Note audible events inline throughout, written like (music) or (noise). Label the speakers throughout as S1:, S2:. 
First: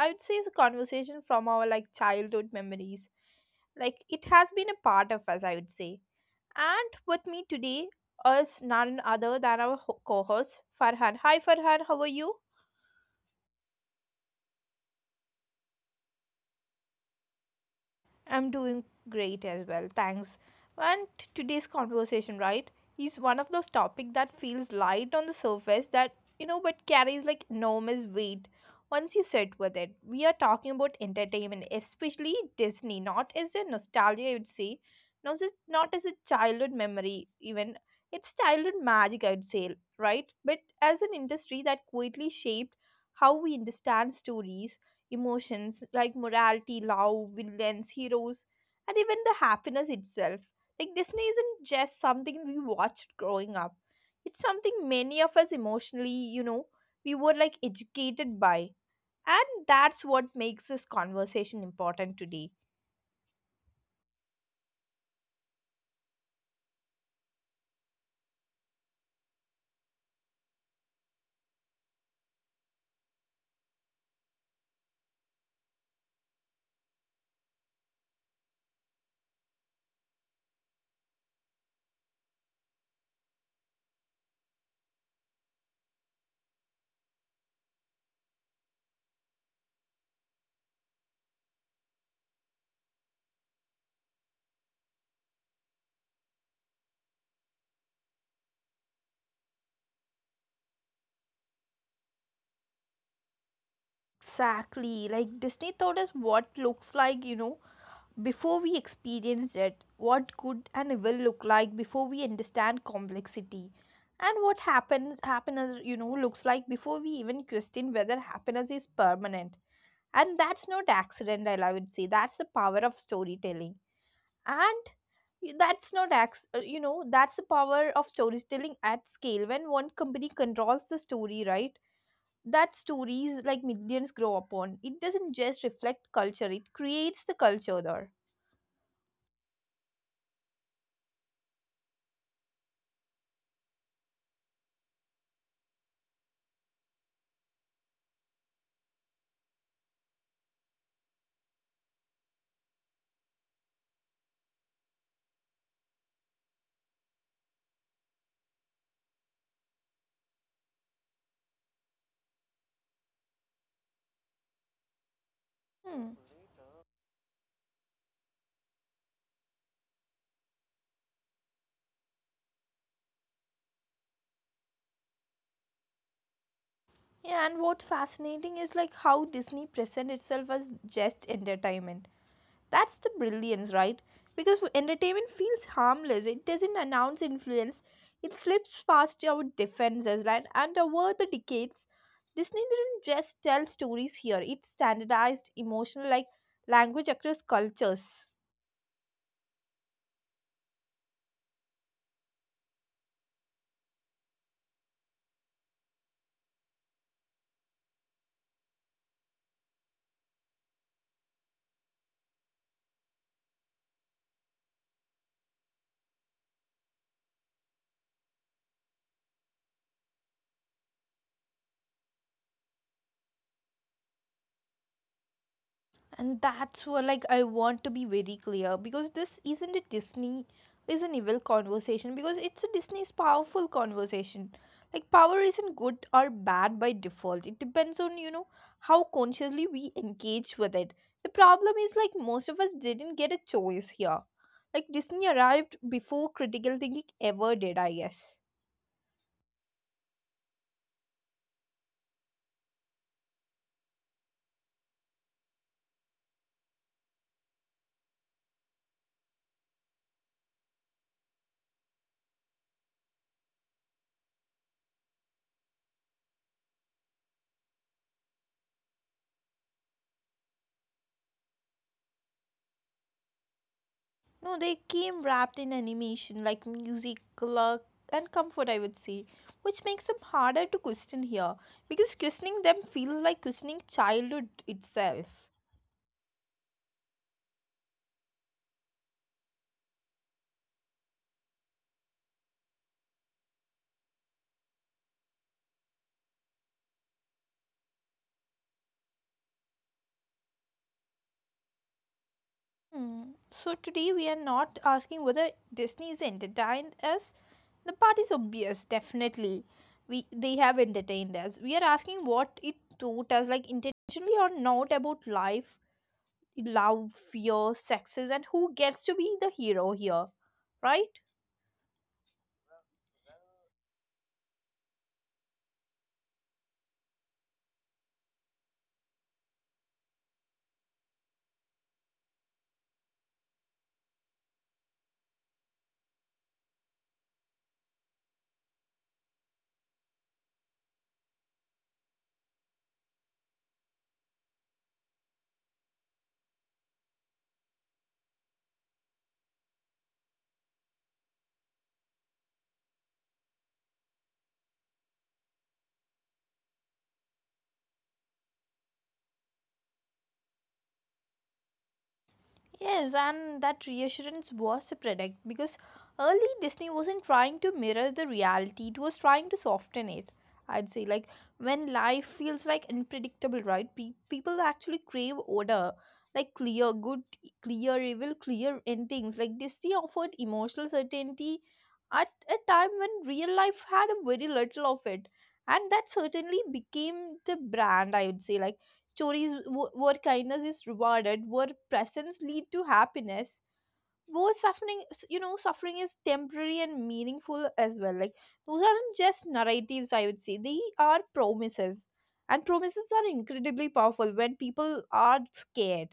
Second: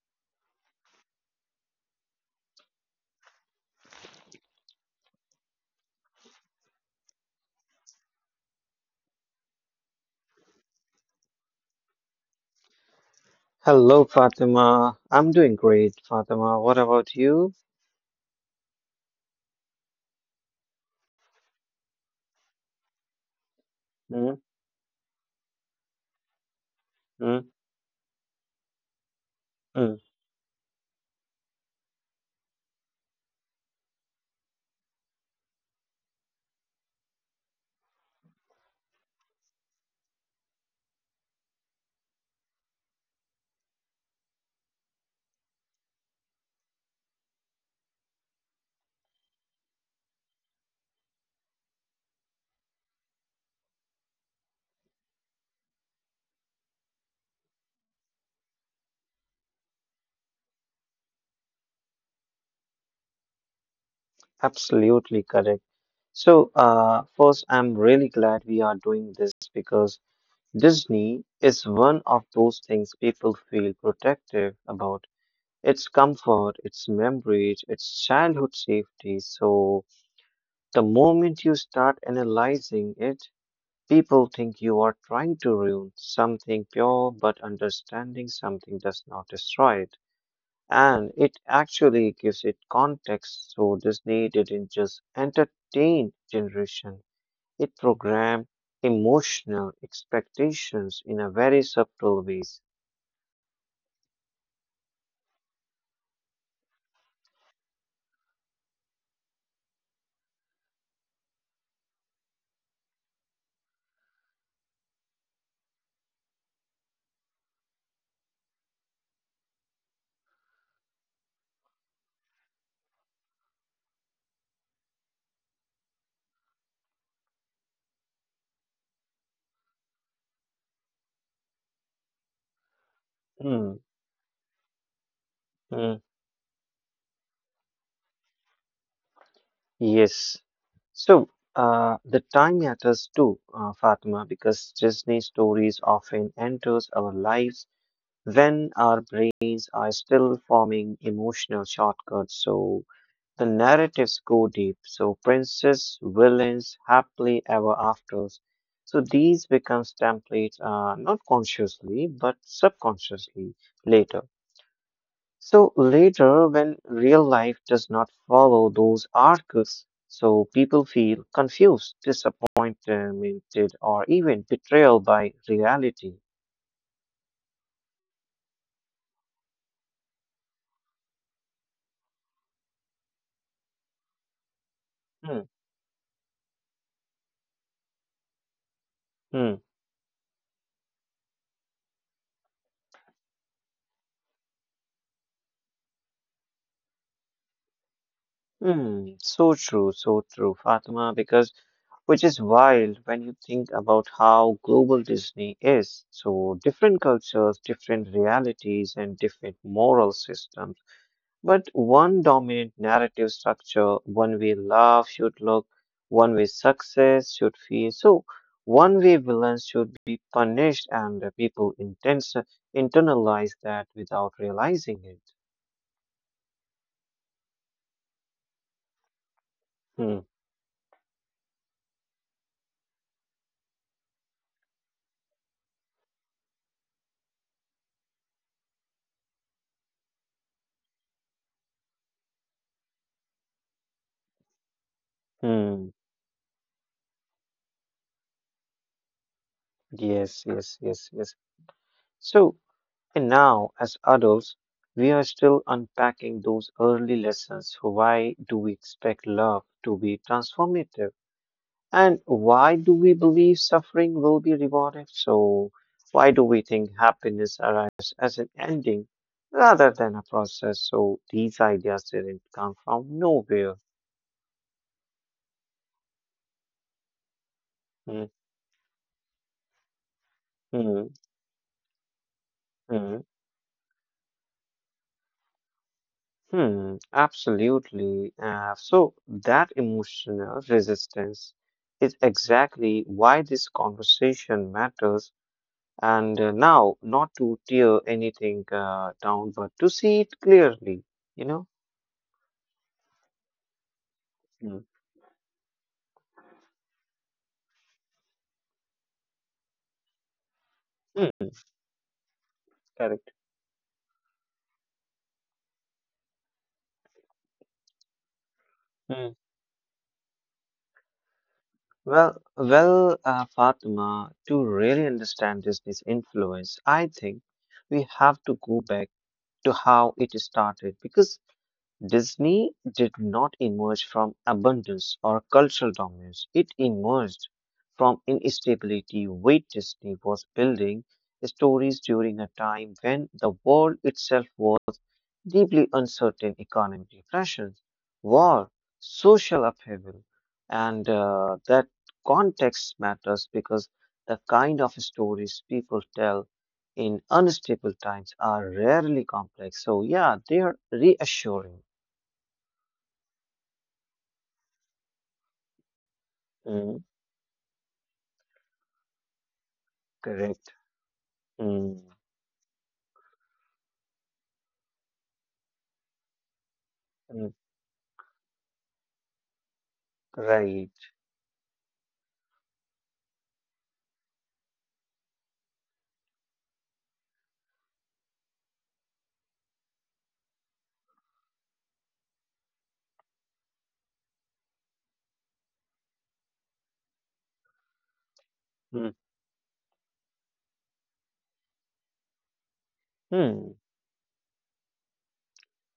S1: I would say it's a conversation from our like childhood memories. Like it has been a part of us, I would say. And with me today is none other than our co-host Farhan. Hi, Farhan. How are you?
S2: Hello, Fatima. I'm doing great, Fatima. What about you?
S1: I'm doing great as well, thanks. And today's conversation, right, is one of those
S2: Mm,
S1: topics that feels light on the surface that, you know, but
S2: mm,
S1: carries like enormous weight once you sit
S2: mm.
S1: with it. We are talking about entertainment, especially Disney, not as a nostalgia, I would say, not as a childhood memory, even. It's childhood magic, I would say, right? But as an industry that quietly shaped how we understand stories emotions like morality, love, villains, heroes, and even the happiness itself. Like Disney isn't just something we watched growing up. It's something many of us emotionally, you know, we were like educated by. And that's what makes this conversation important today.
S2: Absolutely correct. So, first, I'm really glad we are doing this because Disney is one of those things people feel protective about. Its comfort, its memories, its childhood safety. So, the moment you start analyzing it, people think you are trying to ruin something pure, but understanding something does not destroy it. And it actually gives it context. So Disney didn't just entertain generation; it programmed emotional expectations in a very subtle ways.
S1: Exactly. Like Disney taught us what looks like, you know, before we experience it, what good and evil look like before we understand complexity, and what happens happiness you know looks like before we even question whether happiness is permanent. And that's not accident, I would say. That's the power of storytelling, and y- that's not acc- you know that's the power of storytelling at scale. When one company controls the story, right? That stories like
S2: Hmm,
S1: millions grow upon. It doesn't just
S2: hmm,
S1: reflect culture; it creates the culture there.
S2: yes. So the time matters too, Fatima, because Disney stories often enters our lives when our brains are still forming emotional shortcuts. So the narratives go deep, so princess, villains, happily ever afters. So these becomes templates, not consciously but subconsciously later. So
S1: Hmm.
S2: later, when real life does not follow those arcs, so people feel confused, disappointed, or even betrayal by reality.
S1: Yeah, and what's fascinating is like how Disney present itself as just entertainment. That's the brilliance, right? Because entertainment
S2: Hmm,
S1: feels harmless. It doesn't announce influence. It slips past our
S2: hmm.
S1: defenses, right? And over the decades, Disney didn't just tell stories here. It standardized emotional like language across cultures.
S2: Hmm, so true, Fatima, because which is wild when you think about how global Disney is. So different cultures, different realities, and different moral systems, but one dominant narrative structure, one way love should look, one way success should feel. So one way villains should be punished, and the people intens internalize that without realizing it.
S1: And that's what like I want to be very clear because this isn't a
S2: Hmm,
S1: Disney is an evil conversation because it's a Disney's powerful conversation. Like power isn't good or bad by default. It depends on, you know, how consciously we engage with it. The problem is like most of us didn't get a choice here. Like Disney arrived
S2: hmm.
S1: before critical thinking ever did, I guess.
S2: Yes, yes, yes, yes. So and now, as adults, we are still unpacking those early lessons. Why do we expect love to be transformative? And why do we believe suffering will be rewarded? So, why do we think happiness arrives as an ending rather than a process? So, these ideas didn't come from nowhere.
S1: No, they came wrapped in animation like music, luck,
S2: Mhm,
S1: and comfort, I would say, which makes them harder to question here because questioning them feels
S2: mhm.
S1: like questioning childhood itself.
S2: Hmm, absolutely. So that emotional resistance is exactly why this conversation matters. And now, not to tear anything down, but to see it clearly, you know?
S1: Hmm. So today we are not
S2: Hmm.
S1: asking whether Disney is entertained us. The part is obvious, definitely. We they have entertained us.
S2: Hmm.
S1: We are asking what it taught
S2: Correct.
S1: us, like intentionally or not, about life, love, fear, sexes, and who gets to be
S2: Mm.
S1: the hero here, right?
S2: Well, Fatima, to really understand Disney's influence, I think we have to go back to how it started because Disney did not emerge from abundance or cultural dominance. It emerged from instability. Walt Disney was building stories during a time when the world itself was deeply uncertain economic depressions, war, social upheaval, and that context matters because the kind of stories people tell in unstable times are rarely complex. So, yeah, they are reassuring.
S1: Yes, and that reassurance was a product because early Disney
S2: Mm,
S1: wasn't trying to mirror the reality, it was trying to soften it.
S2: correct.
S1: I'd say, like, when
S2: Mm,
S1: life feels like unpredictable, right? People actually crave order, like clear good,
S2: mm,
S1: clear evil, clear endings. Like, Disney offered emotional
S2: right.
S1: certainty at a time when real life had a very little of it, and that certainly became the brand, I would say. Like, where kindness is rewarded, where presence lead to happiness, where suffering, you know, suffering is temporary and meaningful as well. Like those aren't
S2: Mm,
S1: just narratives, I would say. They are promises, and promises are incredibly
S2: hmm.
S1: powerful when people are scared.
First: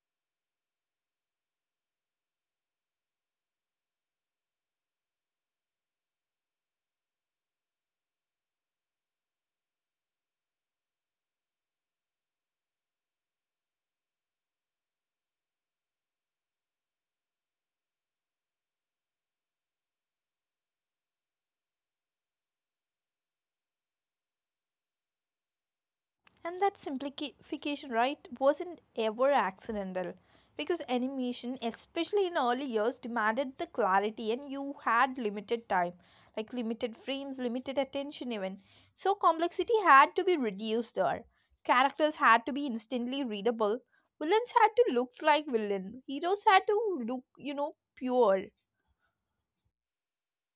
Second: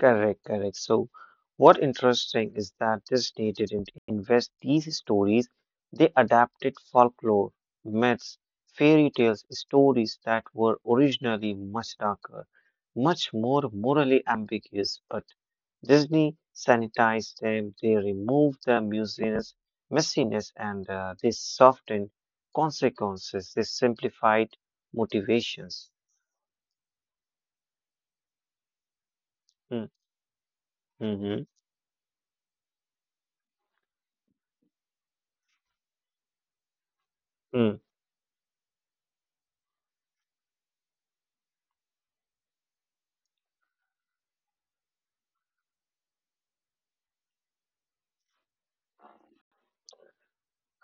S2: Correct, correct. So, what interesting is that Disney didn't invest these stories, they adapted folklore, myths, fairy tales, stories that were originally much darker, much more morally ambiguous, but Disney sanitized them, they removed the messiness, and they softened consequences, they simplified motivations.
S1: And that simplification, right, wasn't ever
S2: Hmm,
S1: accidental because
S2: mm-hmm,
S1: animation, especially in early years, demanded the clarity and you had limited time, like limited frames,
S2: hmm.
S1: limited attention, even. So, complexity had to be reduced there. Characters had to be instantly readable. Villains had to look like villains. Heroes had to look, you know, pure.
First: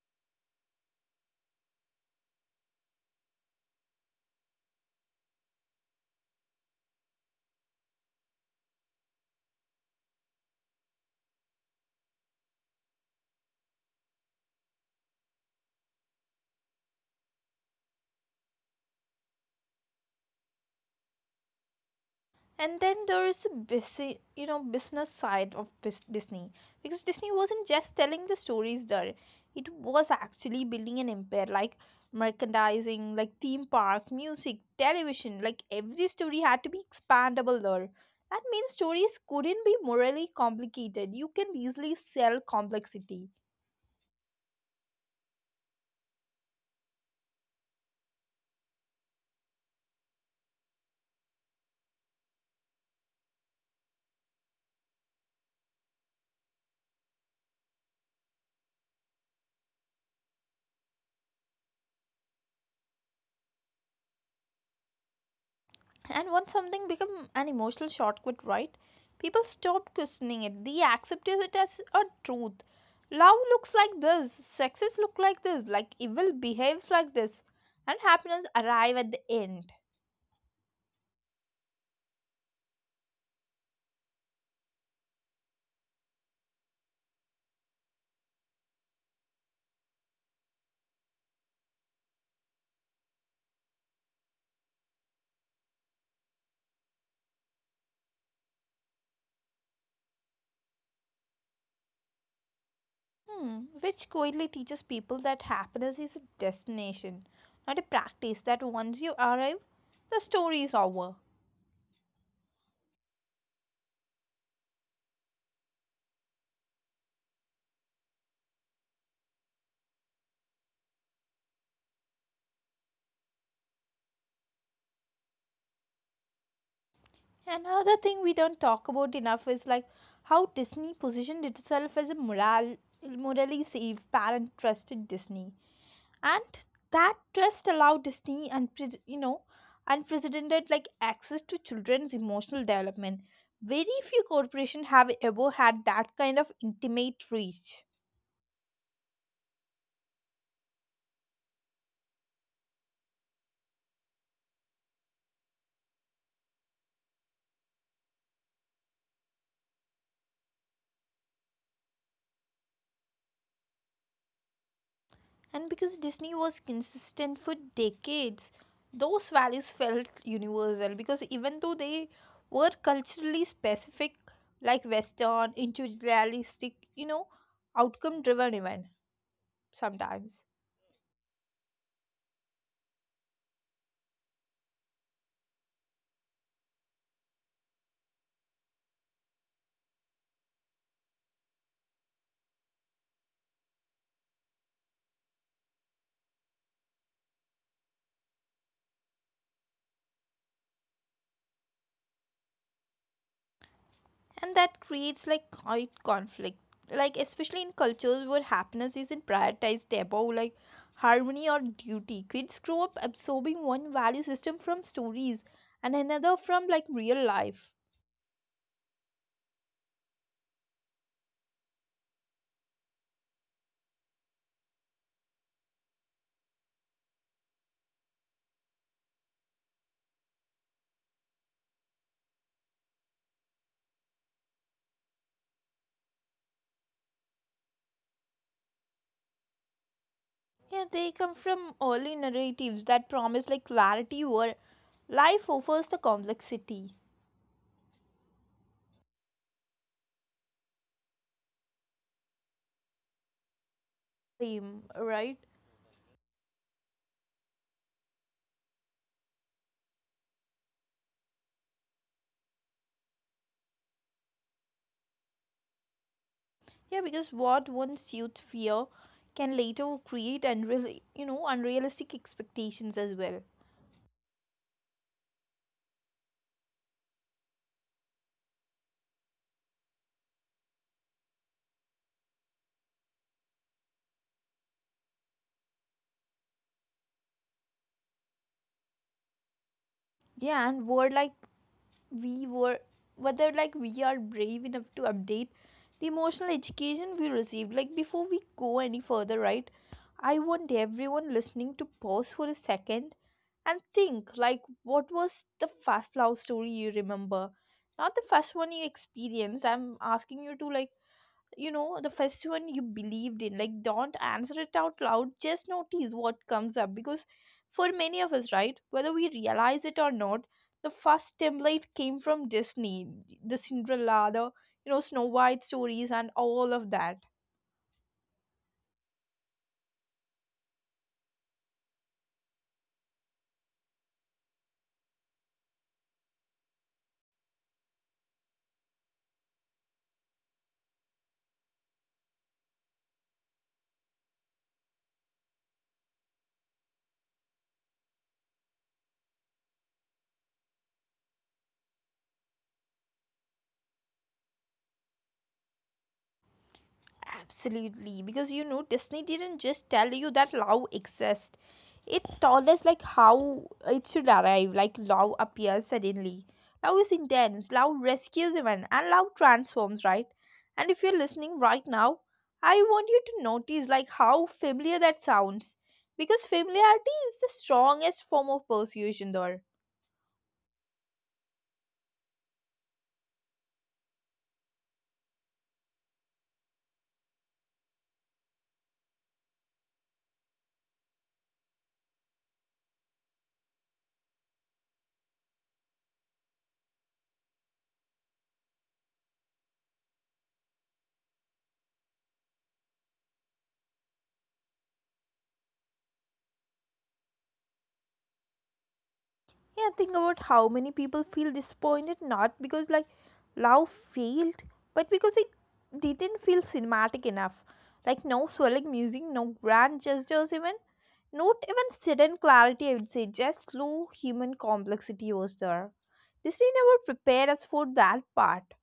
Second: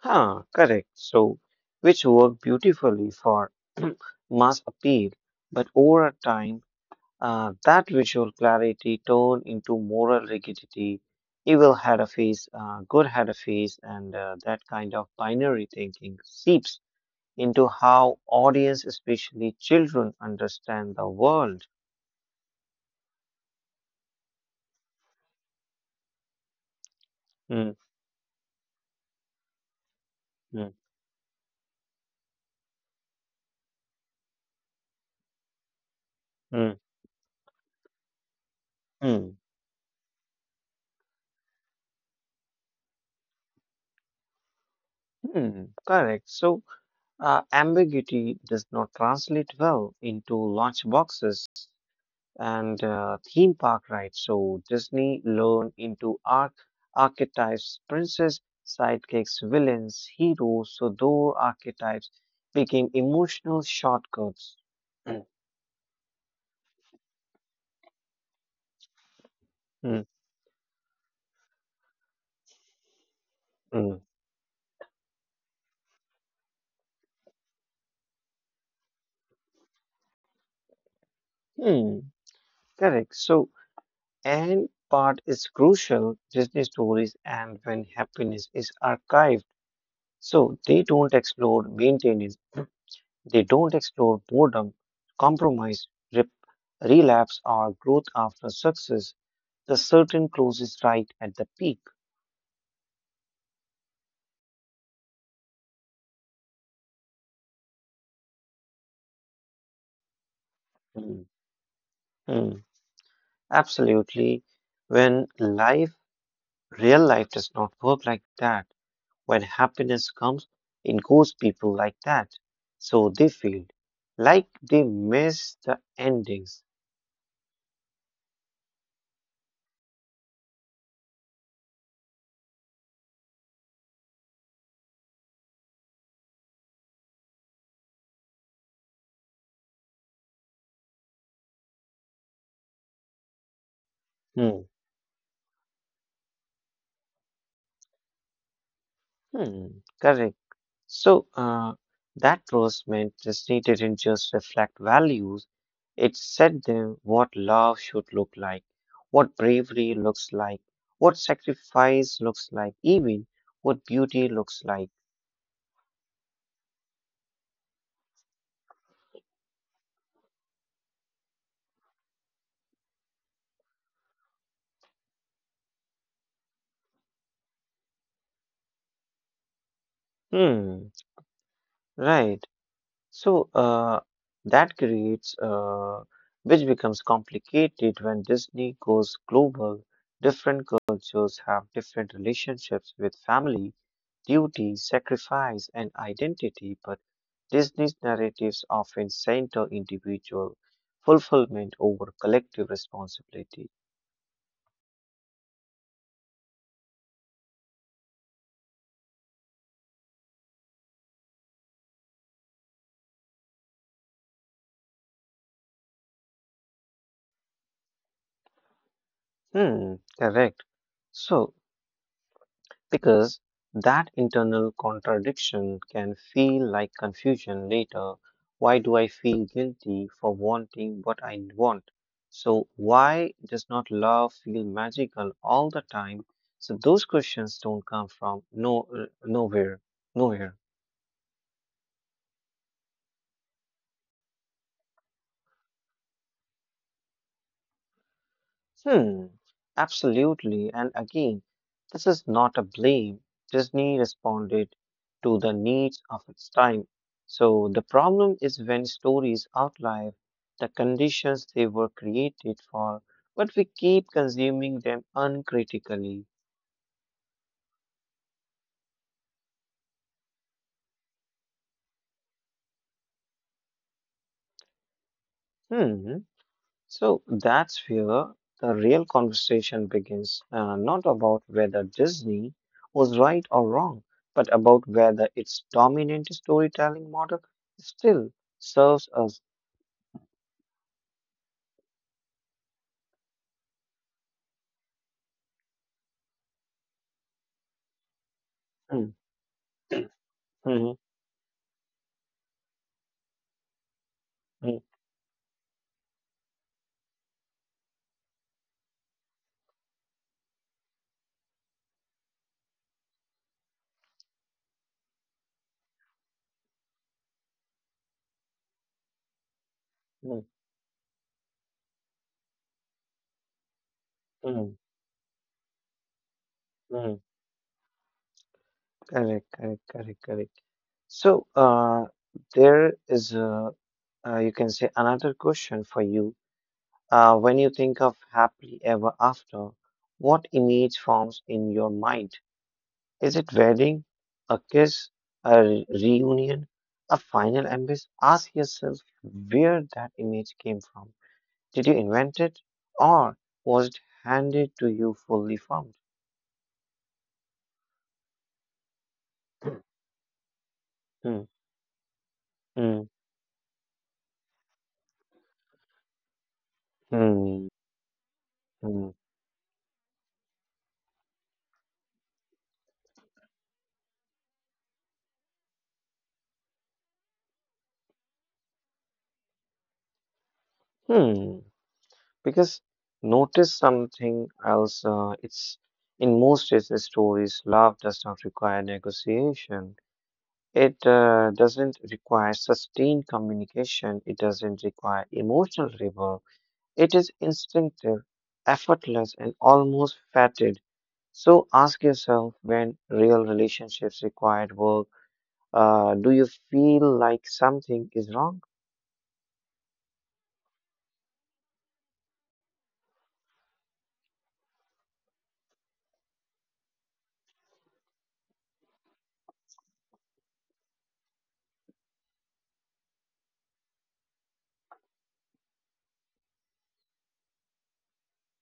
S2: Huh, correct. So, which work beautifully for (clears throat) mass appeal, but over time, that visual clarity turned into moral rigidity. Evil had a face, good had a face, and that kind of binary thinking seeps into how audience, especially children, understand the world.
S1: And then there is a busy, you know, business side of Disney because Disney
S2: Hmm,
S1: wasn't just telling the stories there. It was actually
S2: hmm,
S1: building an empire like merchandising, like theme park, music, television. Like every story had to be
S2: hmm,
S1: expandable there. That means stories
S2: hmm,
S1: couldn't be morally complicated. You can easily sell complexity.
S2: hmm, correct. So, ambiguity does not translate well into lunch boxes and theme park rides. So Disney learned into archetypes, princess, sidekicks, villains, heroes. So those archetypes became emotional shortcuts. Mm,
S1: And once something becomes an emotional shortcut, right? People stop
S2: mm,
S1: questioning it. They accept it as a truth. Love looks like
S2: mm,
S1: this. Success look like this. Like evil behaves like this. And happiness arrive at the end.
S2: mm. Correct. So, and part is crucial, Disney stories and when happiness is archived. So they don't explore maintenance, they don't explore boredom, compromise, rep- relapse or growth after success. The certain closes right at the peak.
S1: Hmm. Which quietly teaches people that happiness is a destination, not a practice. That once you arrive, the story is over.
S2: Hmm, hmm, absolutely. When life, real life does not work like that, when happiness comes, it goes people like that. So they feel like they miss the endings.
S1: Another thing we don't talk about enough is like how Disney positioned itself as a morally safe, parent trusted Disney, and that trust allowed Disney and, you know, unprecedented like access to children's emotional development. Very few
S2: Hmm.
S1: corporations have ever had that kind of intimate reach.
S2: Hmm. Correct. So that closement Disney didn't just reflect values, it said them what love should look like, what bravery looks like, what sacrifice looks like, even what beauty looks like.
S1: And because Disney was consistent for decades, those values felt universal because even though they were culturally specific, like Western, individualistic, you know, outcome driven even sometimes.
S2: Hmm, right. So that creates, uh, which becomes complicated when Disney goes global. Different cultures have different relationships with family duty, sacrifice, and identity, but Disney's narratives often center individual fulfillment over collective responsibility.
S1: And that creates like quite conflict. Like especially in cultures where happiness isn't prioritized above like harmony or duty. Kids grow up absorbing one value system from stories and another from like real life.
S2: Hmm, correct. So, because that internal contradiction can feel like confusion later. Why do I feel guilty for wanting what I want? So, why does not love feel magical all the time? So, those questions don't come from no, nowhere, nowhere.
S1: Yeah, they come from early narratives that promise like clarity where life offers the complexity.
S2: Hmm, absolutely. And again, this is not a blame. Disney
S1: Same,
S2: responded
S1: right?
S2: to the needs of its time. So the problem is when stories outlive the conditions they were created for, but we keep consuming them uncritically.
S1: Yeah, because what once youth fear can later create unreal, you know, unrealistic expectations as well.
S2: Hmm. So that's where the real conversation begins, not about whether Disney was right or wrong, but about whether its dominant storytelling model still serves us.
S1: Yeah, and were like we were whether like we are brave enough to update the emotional education we received. Like before we go any
S2: Mm,
S1: further, right? I want
S2: mhm,
S1: everyone listening to pause for a second and think like
S2: mm,
S1: what was the first love story you remember, not the first one you experienced. I'm asking you to, like, you know, the first one you believed in. Like don't answer it out loud, just notice what comes up because for many of us, right, whether we realize it or not,
S2: mm,
S1: the first template came from Disney. The Cinderella, the,
S2: mm,
S1: you know, Snow White stories and all of that.
S2: mm. Correct, correct, correct, correct. So there is, a, you can say, another question for you. When you think of happily ever after, what image forms in your mind? Is it wedding, a kiss, a reunion, a final embrace? Ask yourself where that image came from. Did you invent it, or was it handed to you fully formed?
S1: Absolutely, because, you know, Disney didn't just tell you that love
S2: Hmm,
S1: exists. It told us like
S2: hmm,
S1: how it should arrive, like love appears suddenly. Love is intense,
S2: hmm,
S1: love rescues even, and love
S2: hmm,
S1: transforms, right? And if you're listening right now, I want you to notice like how familiar that sounds. Because familiarity is the strongest form of persuasion there.
S2: hmm. Because notice something else. It's in most cases, stories, love does not require negotiation. It doesn't require sustained communication. It doesn't require emotional labor. It is instinctive, effortless, and almost fated. So ask yourself when real relationships required work, do you feel like something is wrong?
S1: Yeah, think about how many people feel disappointed not because like love failed, but because it didn't feel cinematic enough. Like no swelling music, no grand gestures even, not even sudden clarity I would say, just slow human complexity was there. Disney never prepared us for that part.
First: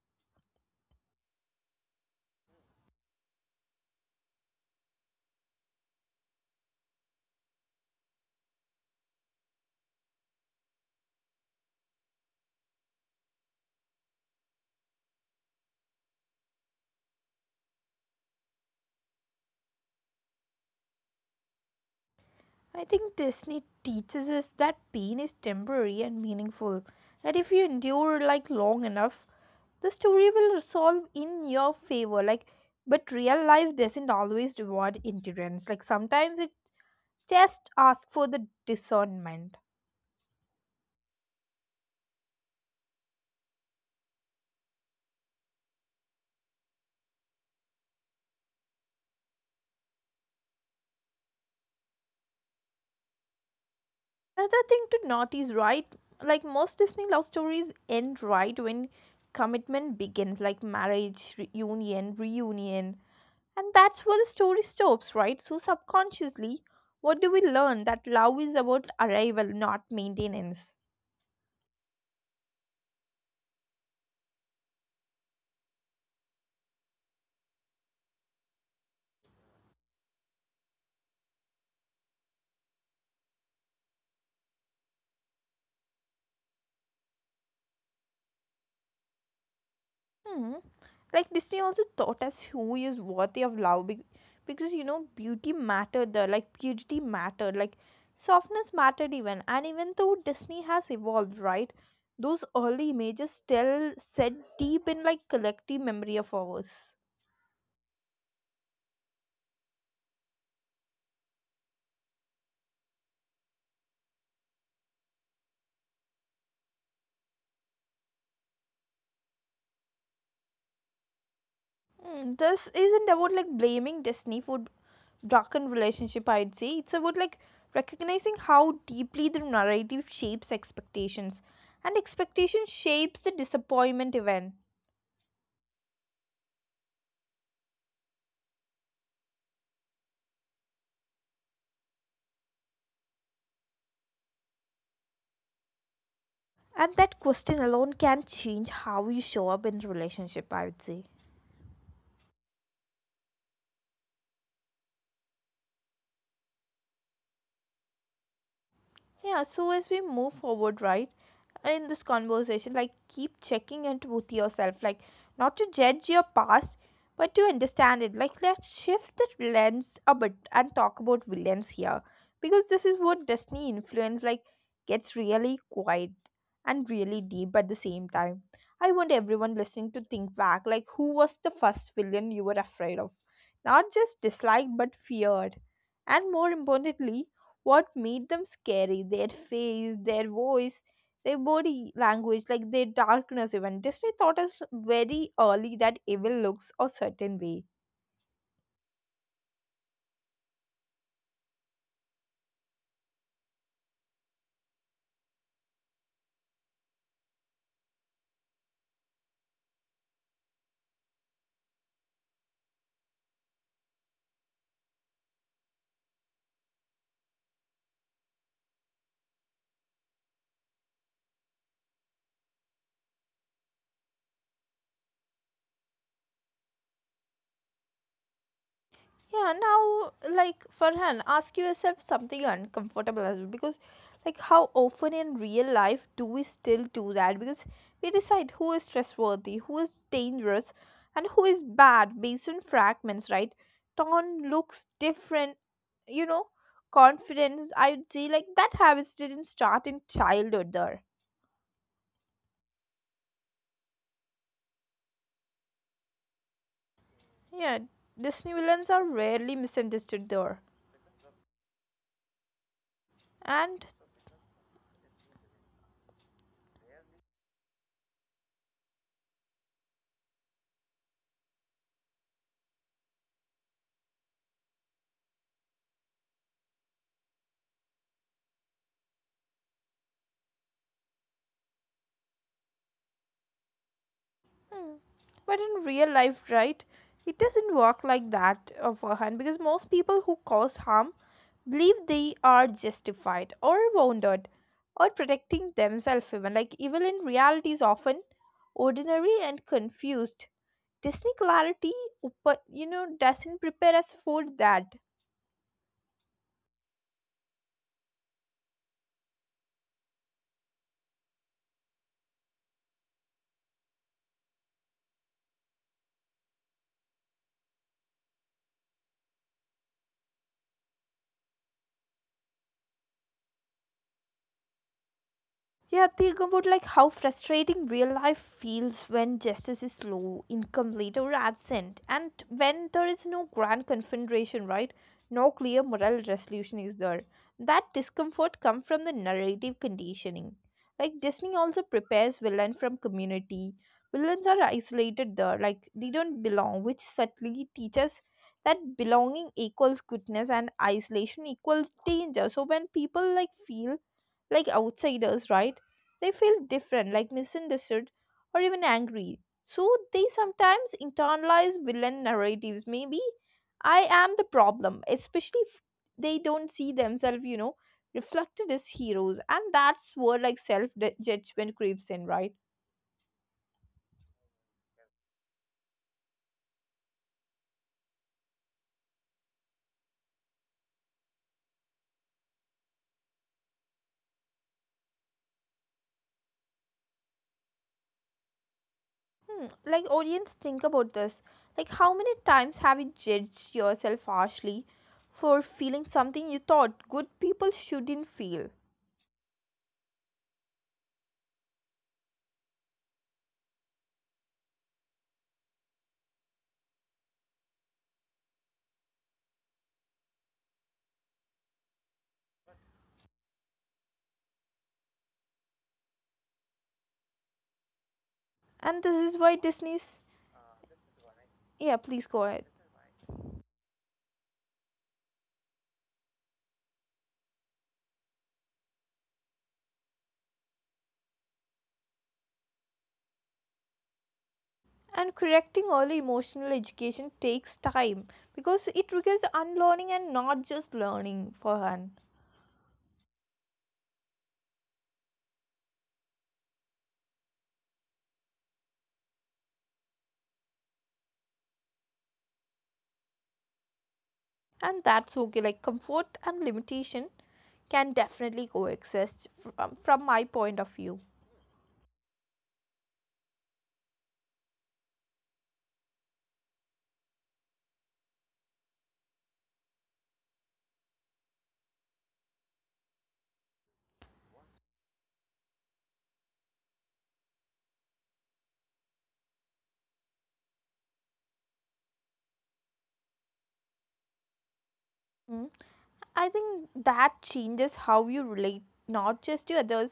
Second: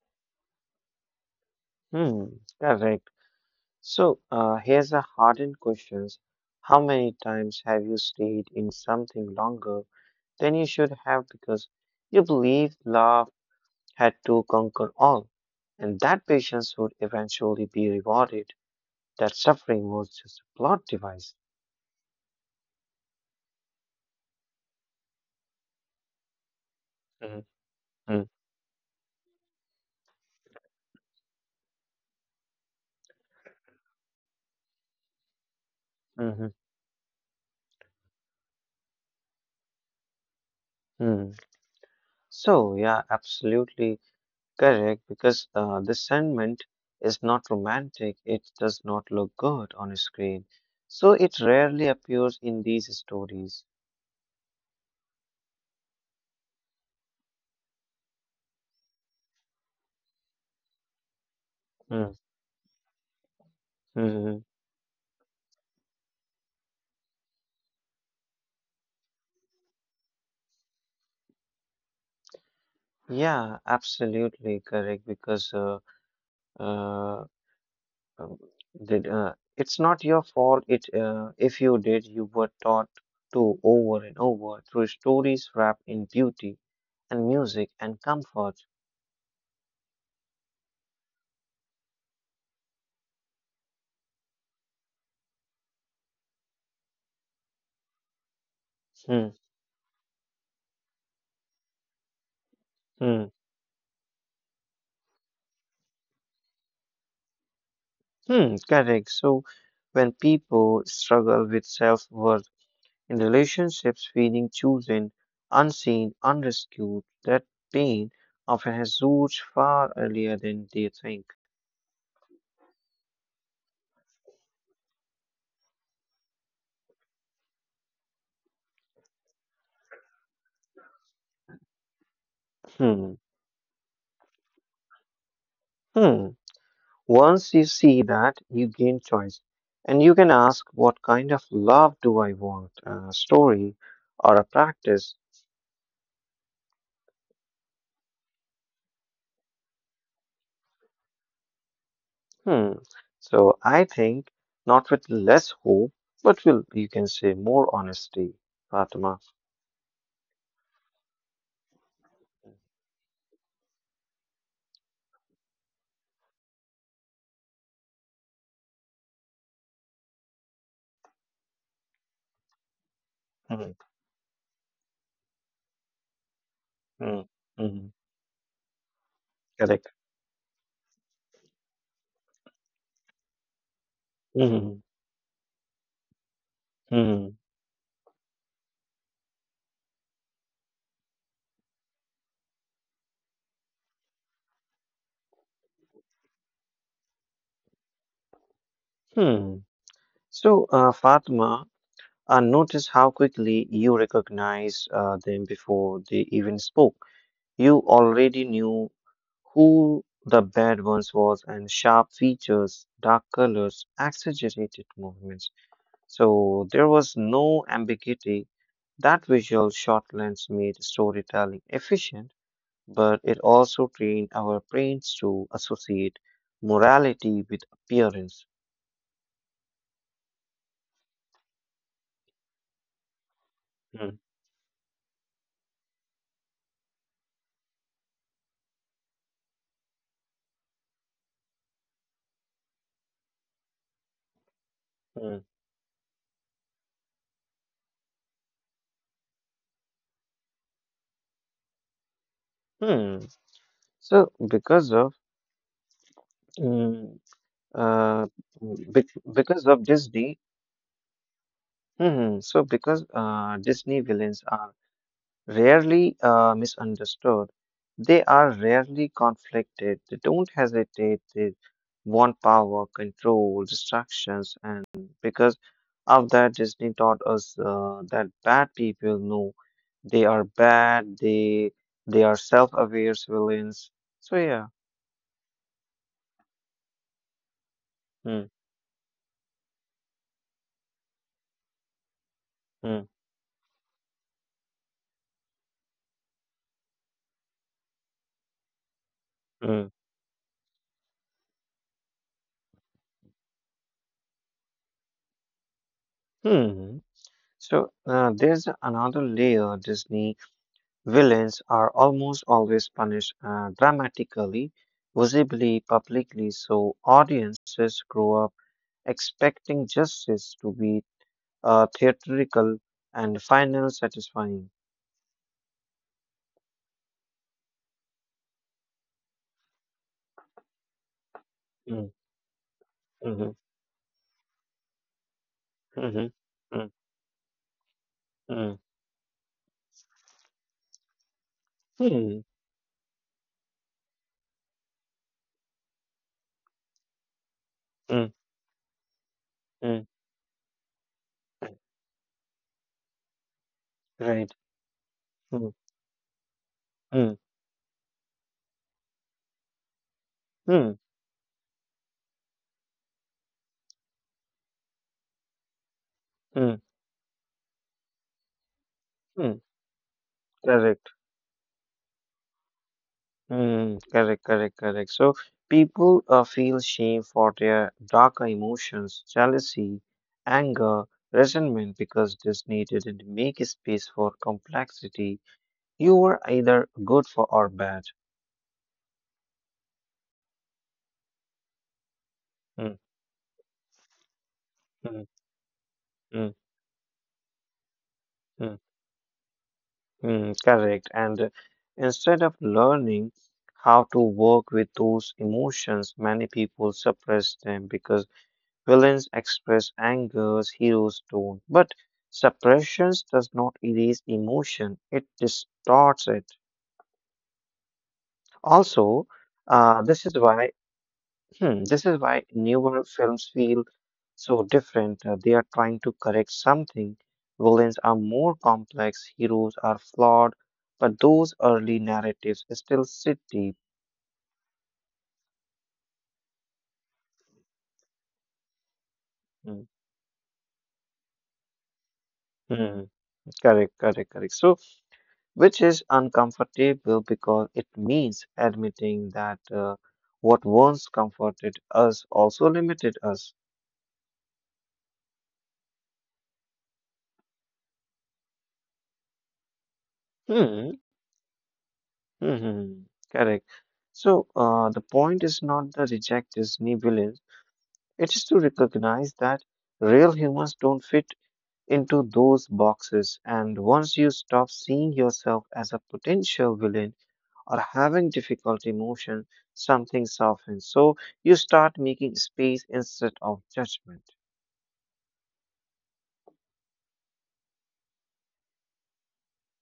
S2: Hmm, correct. So here's a hardened questions: How many times have you stayed in something longer than you should have because you believed love had to conquer all? And that patience would eventually be rewarded. That suffering was just a plot device.
S1: I think Disney teaches us that pain is temporary and meaningful, that if you endure
S2: Mm,
S1: like long enough, the story will resolve in your favor. Like, but real life doesn't always reward endurance. Like
S2: mhm,
S1: sometimes it just asks for the discernment.
S2: mm. So, yeah, absolutely correct because the sentiment is not romantic. It does not look good on a screen. So, it rarely appears in these stories.
S1: Another thing to note is right, like most Disney love stories end right when commitment begins, like marriage,
S2: Mm,
S1: reunion. And that's
S2: mhm.
S1: where the story stops, right? So, subconsciously, what do we learn? That love is about arrival, not maintenance.
S2: Yeah, absolutely correct because uh, um, it's not your fault. It If you did, you were taught to over and over through stories wrapped in beauty and music and comfort.
S1: Hmm. Like Disney also taught us who is worthy of love because, you know, beauty mattered there, like purity mattered, like softness mattered
S2: Hmm.
S1: even. And even though Disney has evolved, right? Those early
S2: Hmm.
S1: images still set deep in like collective memory of ours.
S2: Hmm, correct. So when people struggle with self-worth in relationships, feeling chosen, unseen, unrescued, that pain often has roots far earlier than they think.
S1: Mm, this isn't about like blaming destiny for broken relationship, I'd say. It's about like recognizing how deeply the narrative shapes expectations, and expectation shapes
S2: Hmm.
S1: the disappointment event.
S2: Hmm. Once you see that, you gain choice, and you can ask, "What kind of love do I want?" A story or a practice.
S1: And that question alone can change how you show up in relationship, I would say.
S2: Hmm. So I think not with less hope, but will you can say more honesty, Fatima.
S1: Yeah, so as we move forward, right, in this conversation, like keep checking in with yourself, like not to judge your past, but to understand it. Like let's shift the lens a bit and talk about villains here, because this is what Disney influence like gets really quiet and really
S2: Mm,
S1: deep at the same
S2: mhm.
S1: time. I want everyone listening to
S2: Correct.
S1: think back, like who was the first villain you were afraid of, not just disliked but
S2: Mhm,
S1: feared, and more importantly
S2: mhm,
S1: what made them scary, their face, their voice, their body language, like their darkness even. Disney taught us very early that evil looks a certain way.
S2: hmm. So, Fatima, notice how quickly you recognized them before they even spoke. You already knew who the bad ones was and sharp features, dark colors, exaggerated movements. So there was no ambiguity. That visual short lens made storytelling efficient. But it also trained our brains to associate morality with appearance.
S1: Yeah, now, like, Farhan, ask yourself something uncomfortable as well because, like,
S2: Hmm,
S1: how often in real life do we still do that? Because we decide who is trustworthy, who is dangerous, and who is bad based on fragments, right? Tone looks different,
S2: hmm,
S1: you know, confidence. I would say, like, that habits didn't start in childhood there.
S2: hmm. So, mm,
S1: Yeah,
S2: uh,
S1: Disney villains are
S2: bec-
S1: rarely
S2: because of
S1: misunderstood
S2: Disney,
S1: there.
S2: hmm, so because
S1: And
S2: Disney villains are rarely misunderstood. They are rarely conflicted. They don't hesitate. They want power, control, distractions, and because of that, Disney taught us that bad people know they are bad. They are self-aware villains. So yeah.
S1: hmm. But in real life, right, it doesn't work like
S2: Hmm.
S1: that for Han because most people who cause harm believe they are
S2: Hmm.
S1: justified or wounded or protecting themselves, even. Like, evil in reality is often ordinary and
S2: Hmm.
S1: confused. Disney clarity, you know, doesn't prepare us for that.
S2: Hmm. So there's another layer Disney villains are almost always punished dramatically, visibly, publicly, so audiences grow up expecting justice to be theatrical and final satisfying.
S1: Yeah, think about like how frustrating real life feels when justice is slow, incomplete, or absent, and
S2: Mm,
S1: when there is no grand
S2: mhm,
S1: confederation, right? No clear moral resolution
S2: mhm,
S1: is there.
S2: mm,
S1: That discomfort comes from the
S2: mm,
S1: narrative conditioning. Like Disney also prepares villain from
S2: mm,
S1: community. Villains are isolated there, like they don't belong, which subtly teaches
S2: mm,
S1: that belonging equals goodness
S2: mm,
S1: and isolation equals danger. So when people like feel like
S2: right.
S1: outsiders, right?
S2: Mm,
S1: They feel different, like
S2: mm,
S1: misunderstood or even angry. So they sometimes
S2: mm,
S1: internalize villain narratives. Maybe I am the problem, especially if they don't see
S2: mm,
S1: themselves, you know, reflected as heroes. And that's
S2: mm,
S1: where like self
S2: correct.
S1: judgment creeps in, right?
S2: Mm, correct, correct, correct. So people feel shame for their darker emotions, jealousy, anger, resentment, because Disney didn't make a space for complexity. You were either good for or bad.
S1: Hmm. Like audience, think about this. Like how many times have you
S2: Mm,
S1: judged yourself harshly
S2: mm,
S1: for feeling something you
S2: mm,
S1: thought good people shouldn't feel?
S2: mm, mm, correct. And instead of learning how to work with those emotions, many people suppress them because villains express angers, heroes don't. But suppression does not erase emotion, it distorts it.
S1: And this is why
S2: Also,
S1: Disney's
S2: uh, this is why
S1: yeah, please go ahead.
S2: this is why newer films feel so different. They are trying to correct something. Villains are more complex, heroes are flawed, but those early narratives still sit deep.
S1: And correcting early emotional education takes time because it requires unlearning and
S2: Hmm,
S1: not just learning for her.
S2: hmm, correct, correct, correct. So which is uncomfortable because it means admitting that what once comforted us also limited us.
S1: And that's okay, like comfort and limitation can definitely coexist from my point of view.
S2: Hmm. Hmm. Correct. So the point is not the reject is nibulance. It is to recognize that real humans don't fit into those boxes. And once you stop seeing yourself as a potential villain or having difficult emotion, something softens. So you start making space instead of judgment.
S1: Mm. I think that changes how you relate not just to others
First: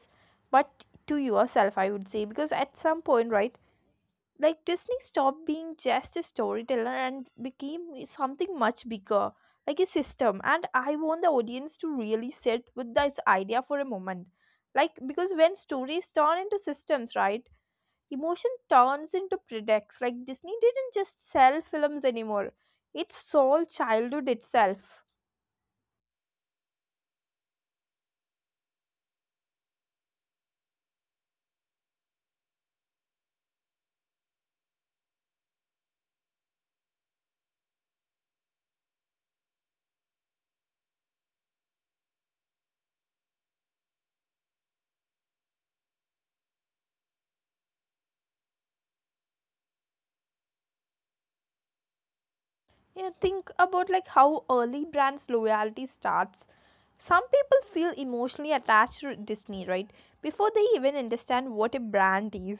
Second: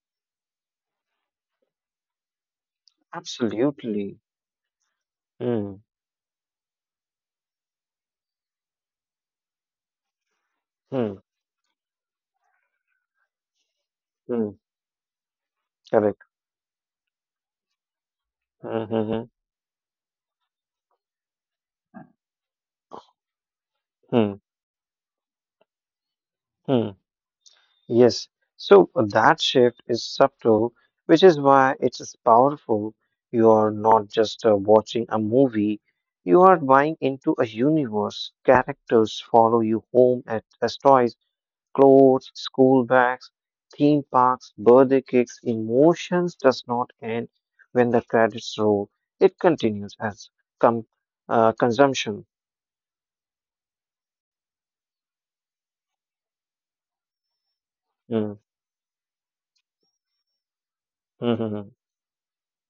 S1: but to yourself, I would say, because at some point, right?
S2: Absolutely.
S1: Like Disney stopped being
S2: Hmm.
S1: just a storyteller and became something much bigger, like a system. And I
S2: Hmm.
S1: want the audience to really sit with this idea for a moment.
S2: Hmm.
S1: Like, because when stories
S2: Correct.
S1: turn into systems, right, emotion
S2: Hmm.
S1: turns
S2: Hmm.
S1: into products. Like, Disney didn't just sell films anymore, it sold childhood
S2: Hmm.
S1: itself.
S2: Hmm. Hmm. Yes. So that shift is subtle, which is why it is powerful. You are not just watching a movie, you are buying into a universe. Characters follow you home at as toys, clothes, school bags, theme parks, birthday cakes. Emotions does not end when the credits roll. It continues as com- consumption.
S1: Yeah, think about like how early brands loyalty starts. Some people feel
S2: Mm,
S1: emotionally attached to Disney, right? Before they even
S2: mm,
S1: understand
S2: mm,
S1: what a brand is.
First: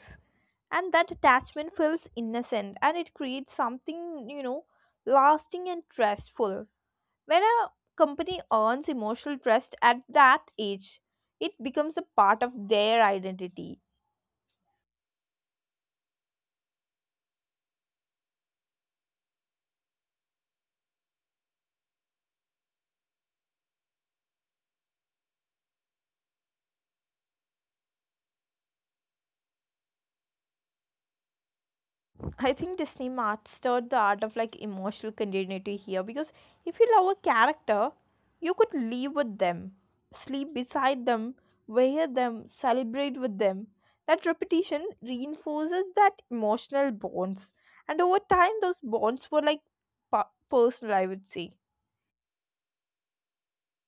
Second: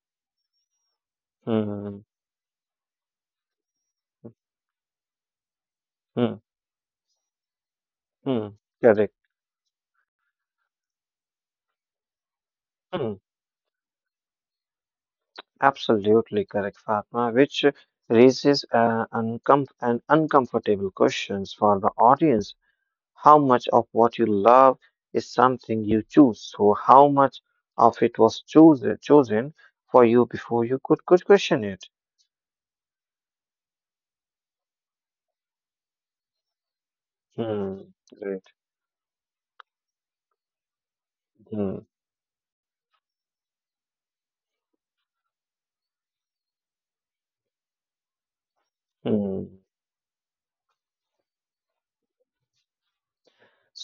S1: And that attachment
S2: mm,
S1: feels innocent and it creates something, you know, lasting and
S2: mm,
S1: trustful. When a company
S2: mm.
S1: earns
S2: Correct.
S1: emotional trust at that age, it becomes a part of
S2: Mm,
S1: their identity.
S2: absolutely correct, Fatma, which raises uncom an uncomfortable questions for the audience. How much of what you love is something you choose? So how much of it was chosen for you before you could question it?
S1: I think Disney mastered the art of like emotional continuity here because if you love a
S2: Hmm.
S1: character,
S2: Right.
S1: you could live with them, sleep beside them,
S2: Hmm.
S1: wear them, celebrate with them. That repetition reinforces that emotional bonds, and over time, those bonds were like
S2: Hmm.
S1: personal, I would say.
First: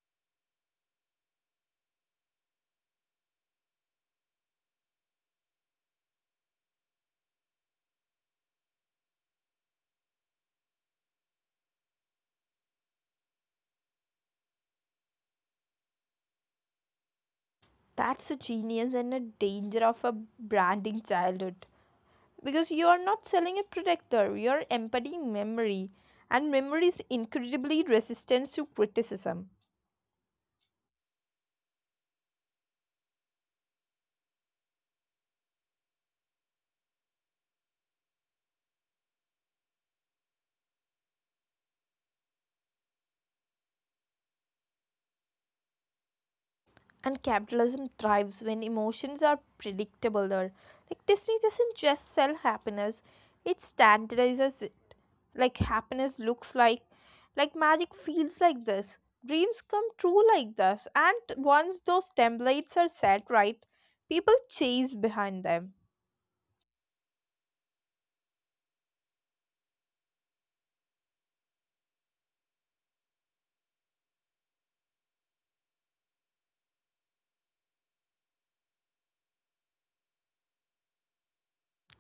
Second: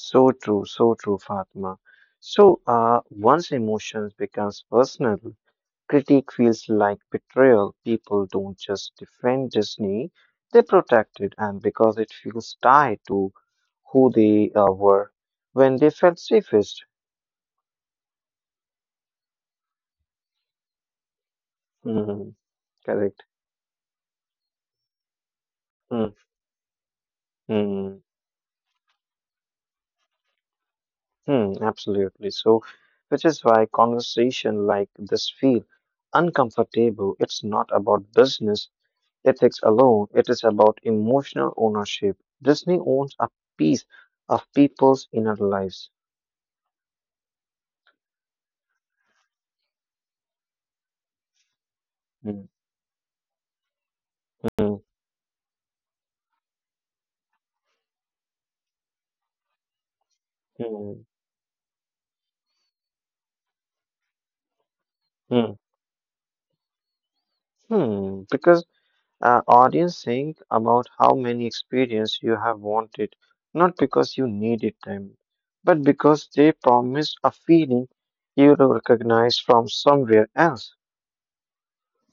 S2: So true, Fatma. So, once emotions becomes personal, critique feels like betrayal. People don't just defend Disney, they protect it, and because it feels tied to who they were when they felt safest.
S1: That's the genius and the danger of a branding childhood,
S2: Hmm,
S1: because you are not
S2: correct.
S1: selling a protector, you are embodying memory,
S2: Hmm,
S1: and memory is incredibly
S2: hmm,
S1: resistant to criticism.
S2: hmm, absolutely. So, which is why conversation like this feel uncomfortable. It's not about business ethics alone. It is about emotional ownership. Disney owns a piece of people's inner lives.
S1: And capitalism thrives when emotions are predictable. There, like Disney doesn't just sell
S2: Hmm,
S1: happiness; it standardizes
S2: hmm,
S1: it. Like happiness looks like magic feels like this. Dreams come true like this,
S2: hmm.
S1: and once those templates are set right, people chase behind
S2: Hmm.
S1: them.
S2: Hmm. Because audience, think about how many experience you have wanted, not because you needed them, but because they promise a feeling you will recognize from somewhere else.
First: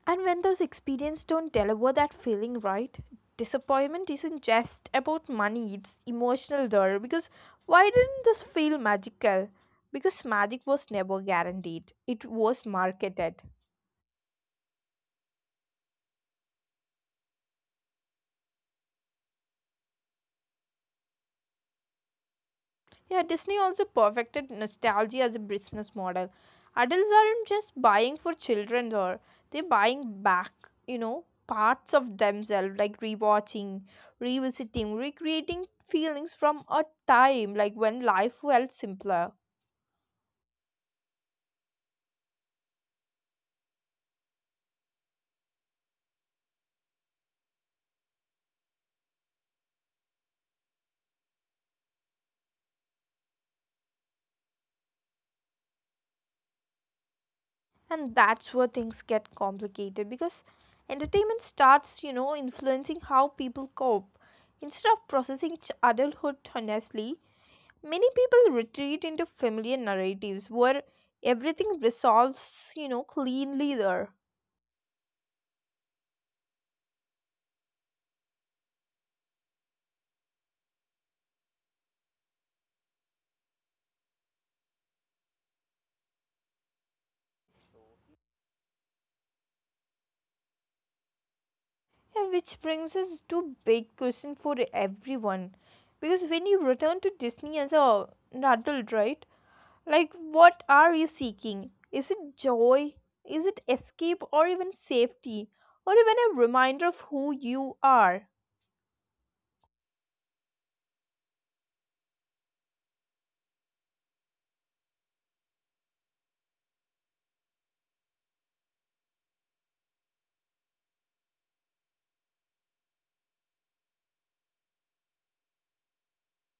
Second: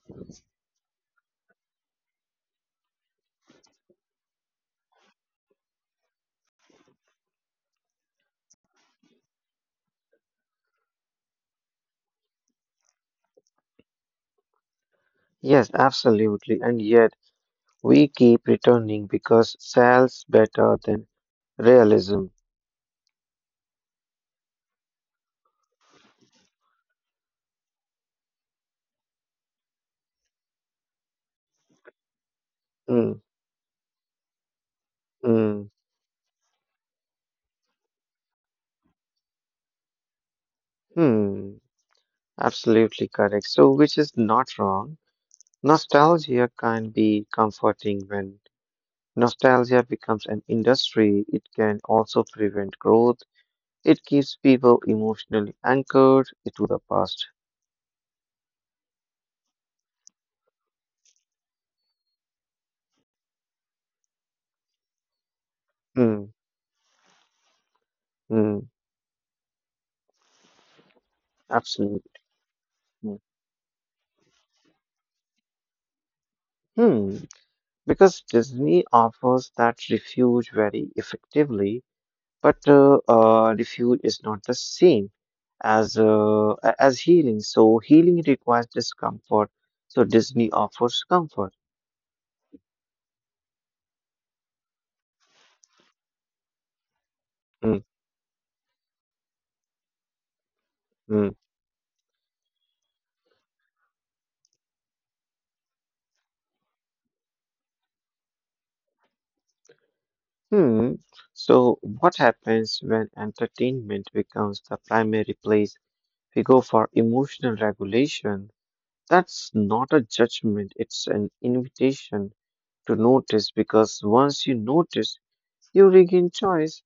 S1: And when those experiences don't deliver that feeling right, disappointment isn't just about money, it's emotional there. Because why didn't this feel magical? Because magic was never guaranteed, it was marketed.
S2: Yes, absolutely. And yet we keep returning because sells better than realism.
S1: Yeah, Disney also perfected nostalgia as a business model. Adults aren't just buying for children or they're buying back, you know, parts of themselves like
S2: Mm,
S1: rewatching, revisiting,
S2: mm,
S1: recreating feelings from a time like when life felt simpler.
S2: hmm. Absolutely correct. So, which is not wrong. Nostalgia can be comforting when nostalgia becomes an industry, it can also prevent growth. It keeps people emotionally anchored to the past.
S1: And that's where things get complicated because entertainment starts, you know, influencing how people cope. Instead of processing
S2: Hmm,
S1: adulthood honestly, many
S2: hmm,
S1: people retreat into familiar narratives where everything
S2: absolutely.
S1: resolves,
S2: Hmm.
S1: you know, cleanly there.
S2: Hmm, because Disney offers that refuge very effectively, but refuge is not the same as as healing. So healing requires discomfort. So Disney offers comfort.
S1: Yeah, which brings us to big question for everyone. Because when you return to
S2: Hmm,
S1: Disney as an adult, right? Like, what are
S2: hmm.
S1: you seeking? Is it joy? Is it escape or even safety? Or even a reminder of who you are?
S2: Hmm. So, what happens when entertainment becomes the primary place we go for emotional regulation? That's not a judgment, it's an invitation to notice because once you notice, you regain choice.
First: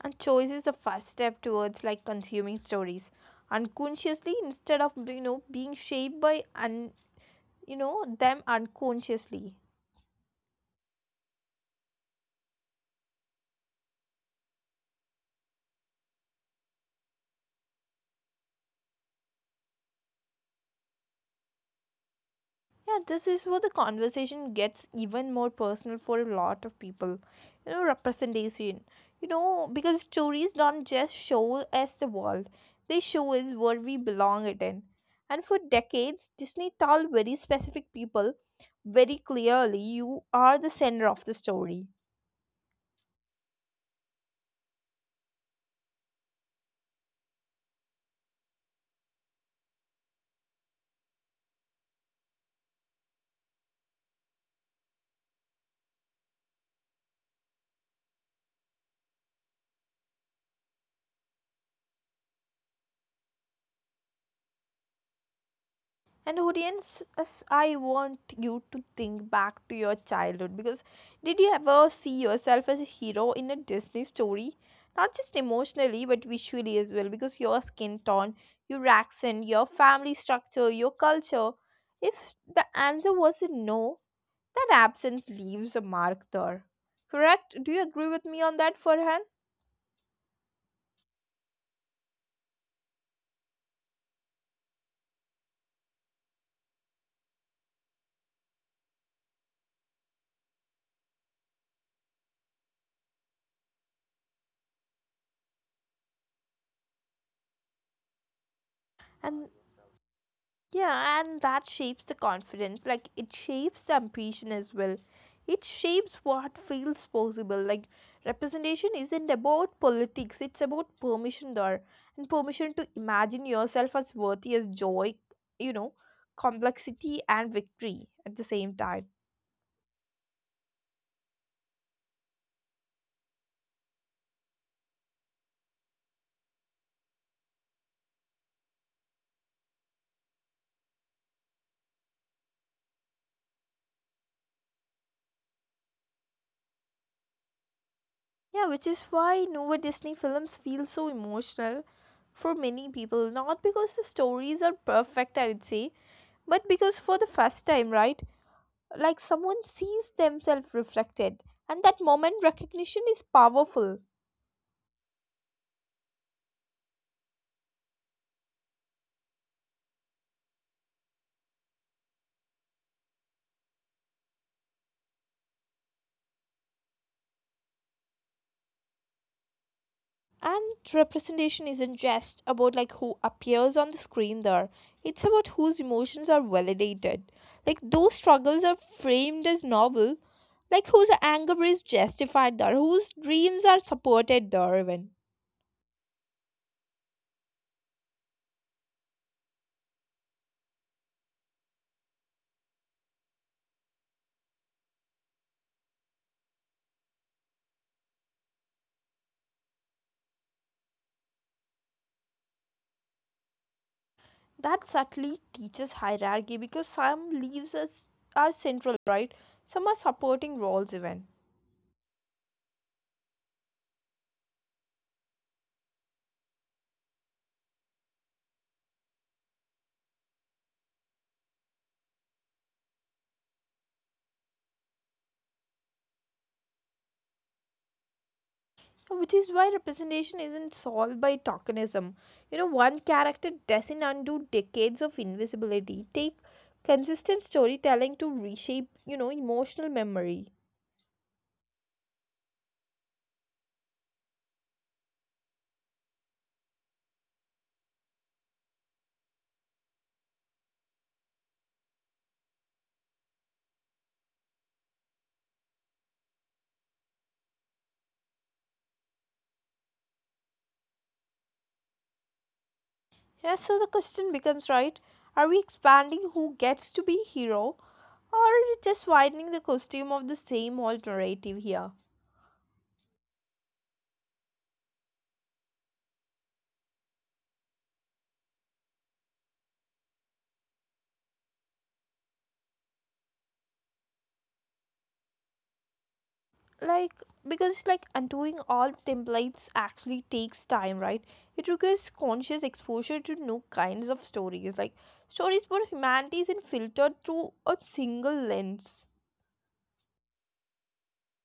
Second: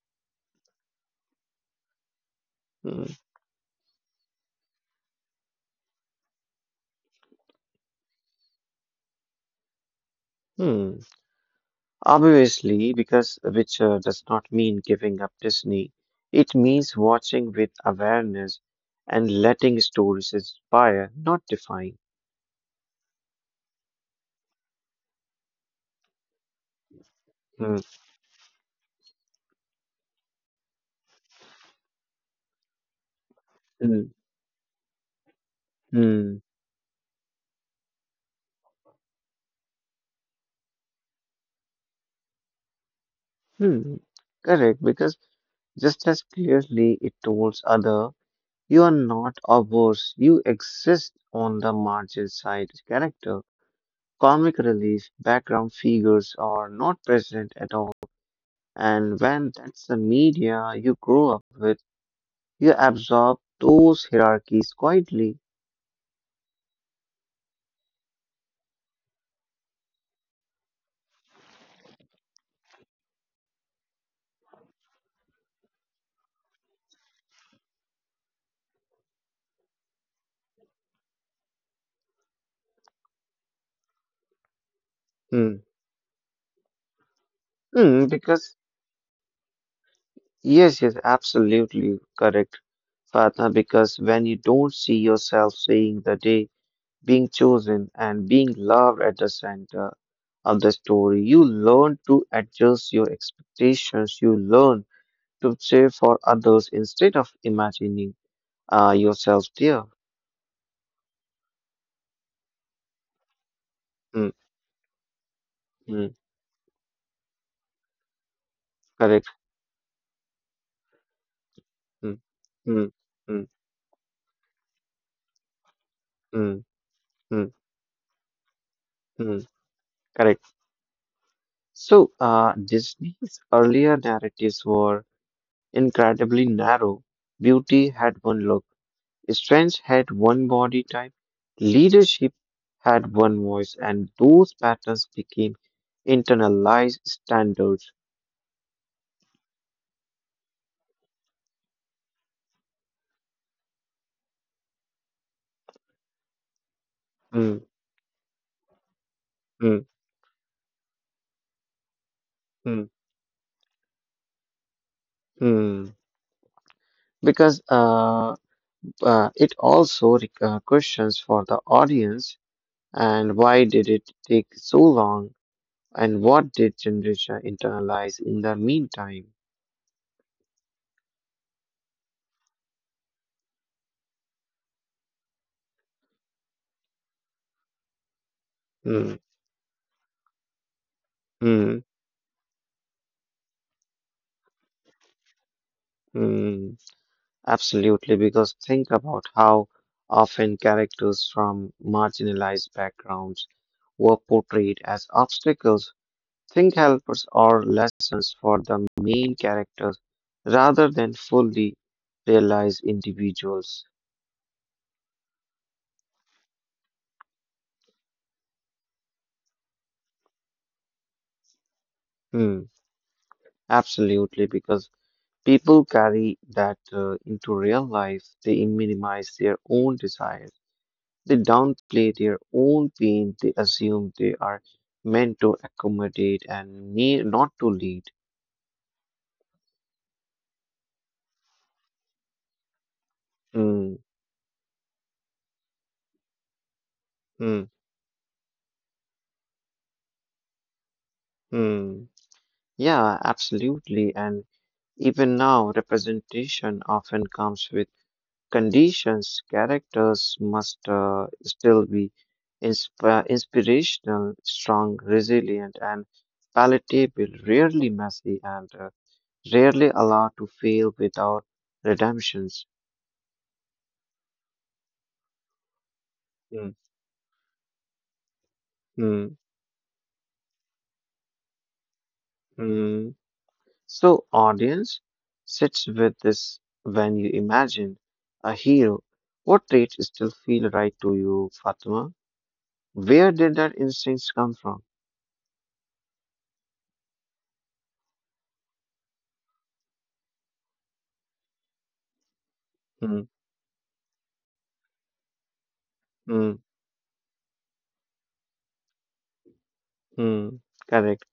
S1: And choice is the first step towards like consuming stories
S2: Hmm.
S1: unconsciously instead of you know being shaped by you know them unconsciously.
S2: Hmm. Obviously, because which does not mean giving up Disney, it means watching with awareness and letting stories inspire, not define.
S1: Yeah, this is where the conversation gets even more personal for a lot of people, you know,
S2: Hmm.
S1: representation, you know, because stories don't just show us the world, they show us where we
S2: Hmm.
S1: belong it in. And for decades Disney
S2: Hmm.
S1: told very specific people very clearly you are the center of the story.
S2: Hmm, correct, because just as clearly it tells other, you are not a worse, you exist on the margin side character. Comic relief, background figures are not present at all. And when that's the media you grow up with, you absorb those hierarchies quietly.
S1: And audience, as I want you to think back to your childhood because did you ever see yourself as a hero in a Disney story? Not just emotionally, but visually as well, because your skin tone, your accent, your family structure, your culture. If the answer was a no, that absence leaves a
S2: Hmm.
S1: mark there. Correct? Do you agree with
S2: Hmm,
S1: me on that,
S2: because,
S1: Farhan?
S2: yes, yes, absolutely correct, Fatna, because when you don't see yourself saying the day, being chosen, and being loved at the center of the story. You learn to adjust your expectations. You learn to cheer for others instead of imagining
S1: And
S2: yourself there.
S1: Yeah, and that shapes the confidence. Like it shapes the
S2: Mm,
S1: ambition as well. It shapes
S2: mm,
S1: what feels possible. Like representation isn't
S2: correct.
S1: about politics, it's about permission there.
S2: Mm,
S1: And permission to
S2: mm,
S1: imagine
S2: mm,
S1: yourself as worthy as joy, you know,
S2: mm,
S1: complexity and
S2: mm,
S1: victory at the same time.
S2: mm, correct. So, Disney's earlier narratives were incredibly narrow. Beauty had one look, strength had one body type, leadership had one voice, and those patterns became internalized standards.
S1: Yeah, which is why Nova Disney films feel so emotional for many people. Not because the stories are perfect, I would say, but because for the
S2: Hmm,
S1: first time, right? Like someone
S2: hmm,
S1: sees themselves reflected and that moment
S2: hmm,
S1: recognition is powerful.
S2: hmm. Because it also questions for the audience, and why did it take so long, and what did generation internalize in the meantime?
S1: And representation isn't just about like who appears on the screen there, it's about whose emotions are validated, like those struggles are
S2: Hmm,
S1: framed as novel, like whose
S2: hmm,
S1: anger is justified there, whose dreams are supported there even.
S2: hmm. Absolutely, because think about how often characters from marginalized backgrounds were portrayed as obstacles, think helpers, or lessons for the main characters rather than fully realized individuals.
S1: That subtly teaches hierarchy because some leaves us are central right, some are supporting roles even.
S2: Hmm, absolutely, because people carry that into real life, they minimize their own desires. They downplay their own pain, they assume they are meant to accommodate and need, not to lead.
S1: So, which is why representation isn't solved by tokenism. You know, one character
S2: Mm,
S1: doesn't undo decades of invisibility. Take consistent
S2: mm,
S1: storytelling to reshape, you know, emotional memory.
S2: mm. Yeah, absolutely. And even now, representation often comes with conditions. Characters must still be inspirational, strong, resilient, and palatable, rarely messy, and rarely allowed to fail without redemptions.
S1: Yeah, so the question becomes right, are we expanding who
S2: Mm,
S1: gets to be hero or just
S2: mm.
S1: widening the costume of the same old narrative here?
S2: Mm. So, audience, sits with this when you imagine a hero. What traits still feel right to you, Fatima? Where did that instincts come from?
S1: Like because like undoing all templates actually takes time right, it requires conscious exposure to
S2: Mm,
S1: new kinds of stories, like stories where humanity isn't
S2: mm,
S1: filtered through a single lens.
S2: mm. Correct.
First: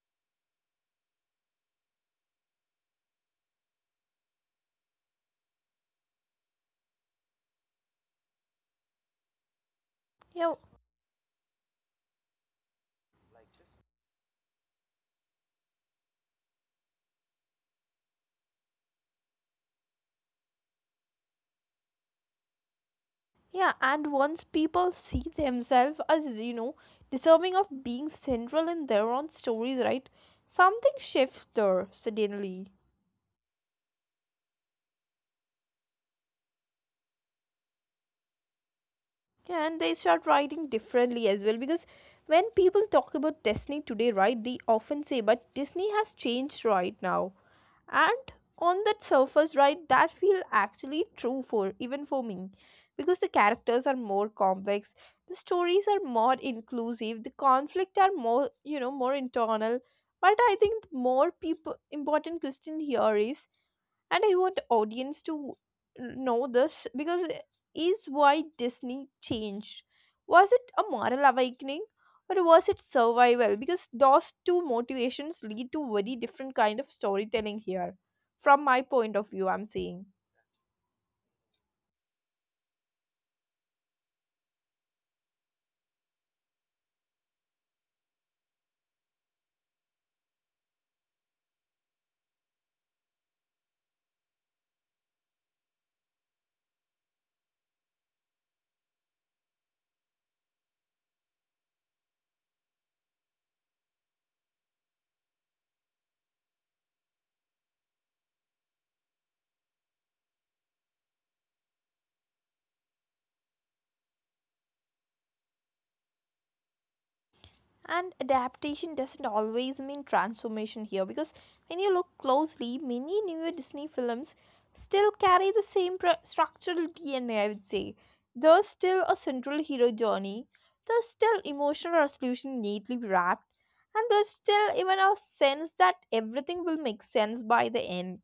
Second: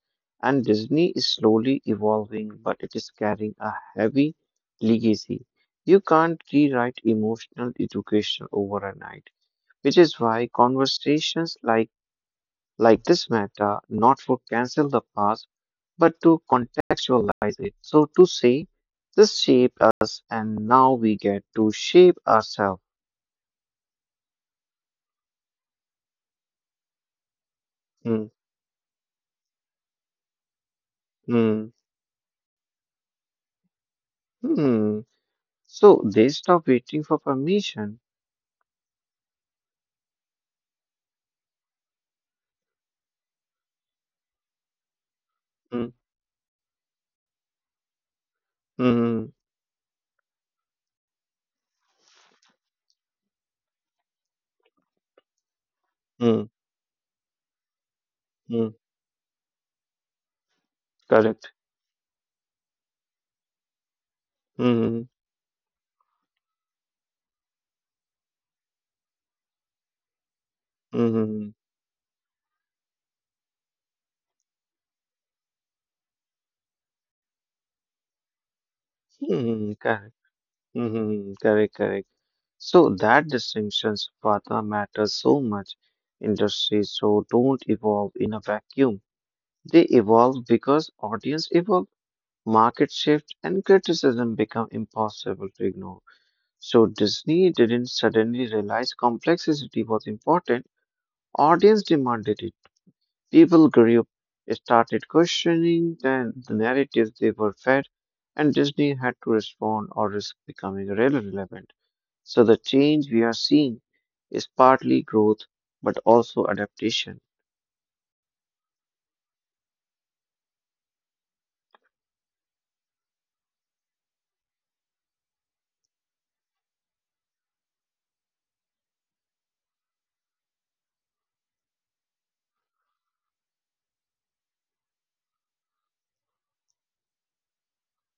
S2: And Disney is slowly evolving, but it is carrying a heavy legacy. You can't rewrite emotional education overnight, which is why
S1: yeah
S2: conversations like this matter, not for cancel the past but to contextualize it. So to say, this shaped us and now we get to shape ourselves.
S1: yeah, and once people see themselves as, you know, deserving of being
S2: Hmm,
S1: central in their own stories right, something shifts
S2: hmm,
S1: there suddenly.
S2: hmm. So they stop waiting for permission.
S1: Yeah, and they start writing differently as well because when people talk about Disney today, right, they often say, but Disney
S2: Hmm,
S1: has changed right now. And on that
S2: hmm,
S1: surface, right, that feel actually true for even for me because the characters are more complex, the stories are more
S2: hmm,
S1: inclusive, the conflict are more,
S2: hmm.
S1: you know, more internal. But I think the more
S2: Correct.
S1: people important question here is, and I want
S2: Hmm,
S1: audience to know this, because it is why Disney changed. Was it a moral
S2: hmm,
S1: awakening or was it survival, because those two motivations lead to very different kind of storytelling here, from my point of view I'm
S2: hmm.
S1: saying.
S2: Correct. Hmm, hmm, correct, correct. So that distinctions, Pata, matters so much. Industries so don't evolve in a vacuum. They evolve because audience evolve, market shift, and criticism become impossible to ignore. So Disney didn't suddenly realize complexity was important. Audience demanded it. People grew up, started questioning the narratives they were fed, and Disney had to respond or risk becoming irrelevant. So the change we are seeing is partly growth, but also adaptation.
S1: And adaptation doesn't always mean transformation here because when you look closely many newer Disney films still carry the same structural DNA I would say. There's still a central hero journey, there's still emotional resolution neatly wrapped, and there's still even a sense that everything will make sense by the end.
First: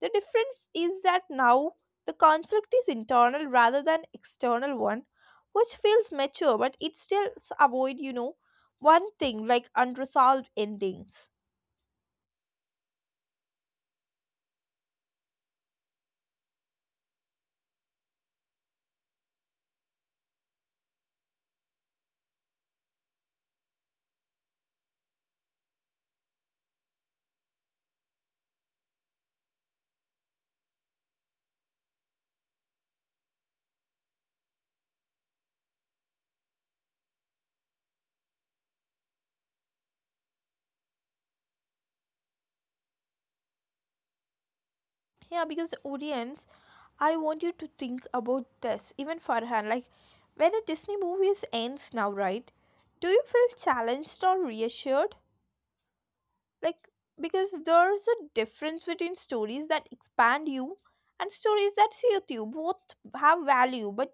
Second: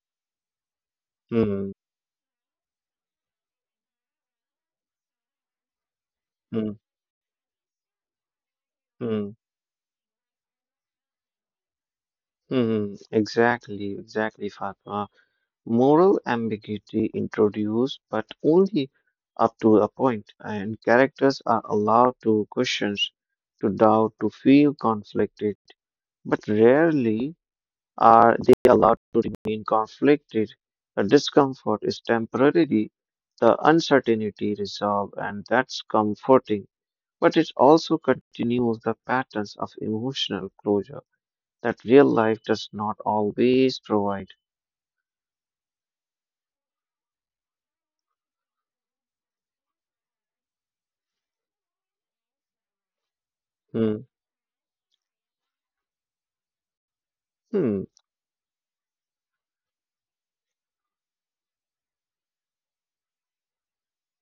S1: The difference is that
S2: Hmm.
S1: now the conflict is internal rather than external one, which feels mature
S2: Hmm.
S1: but it still avoid you know one
S2: Hmm.
S1: thing like unresolved endings.
S2: Hmm, exactly, exactly, Fatma. Moral ambiguity introduced, but only up to a point, and characters are allowed to question, to doubt, to feel conflicted, but rarely are they allowed to remain conflicted. The discomfort is temporary, the uncertainty resolved, and that's comforting, but it also continues the patterns of emotional closure that real life does not always provide.
S1: Yeah because audience, I want you to think about this even Farhan, like when a Disney movie is ends now right, do you feel
S2: Hmm.
S1: challenged or reassured? Like because
S2: Hmm.
S1: there's a difference between stories that expand you and stories that suit you. Both have value, but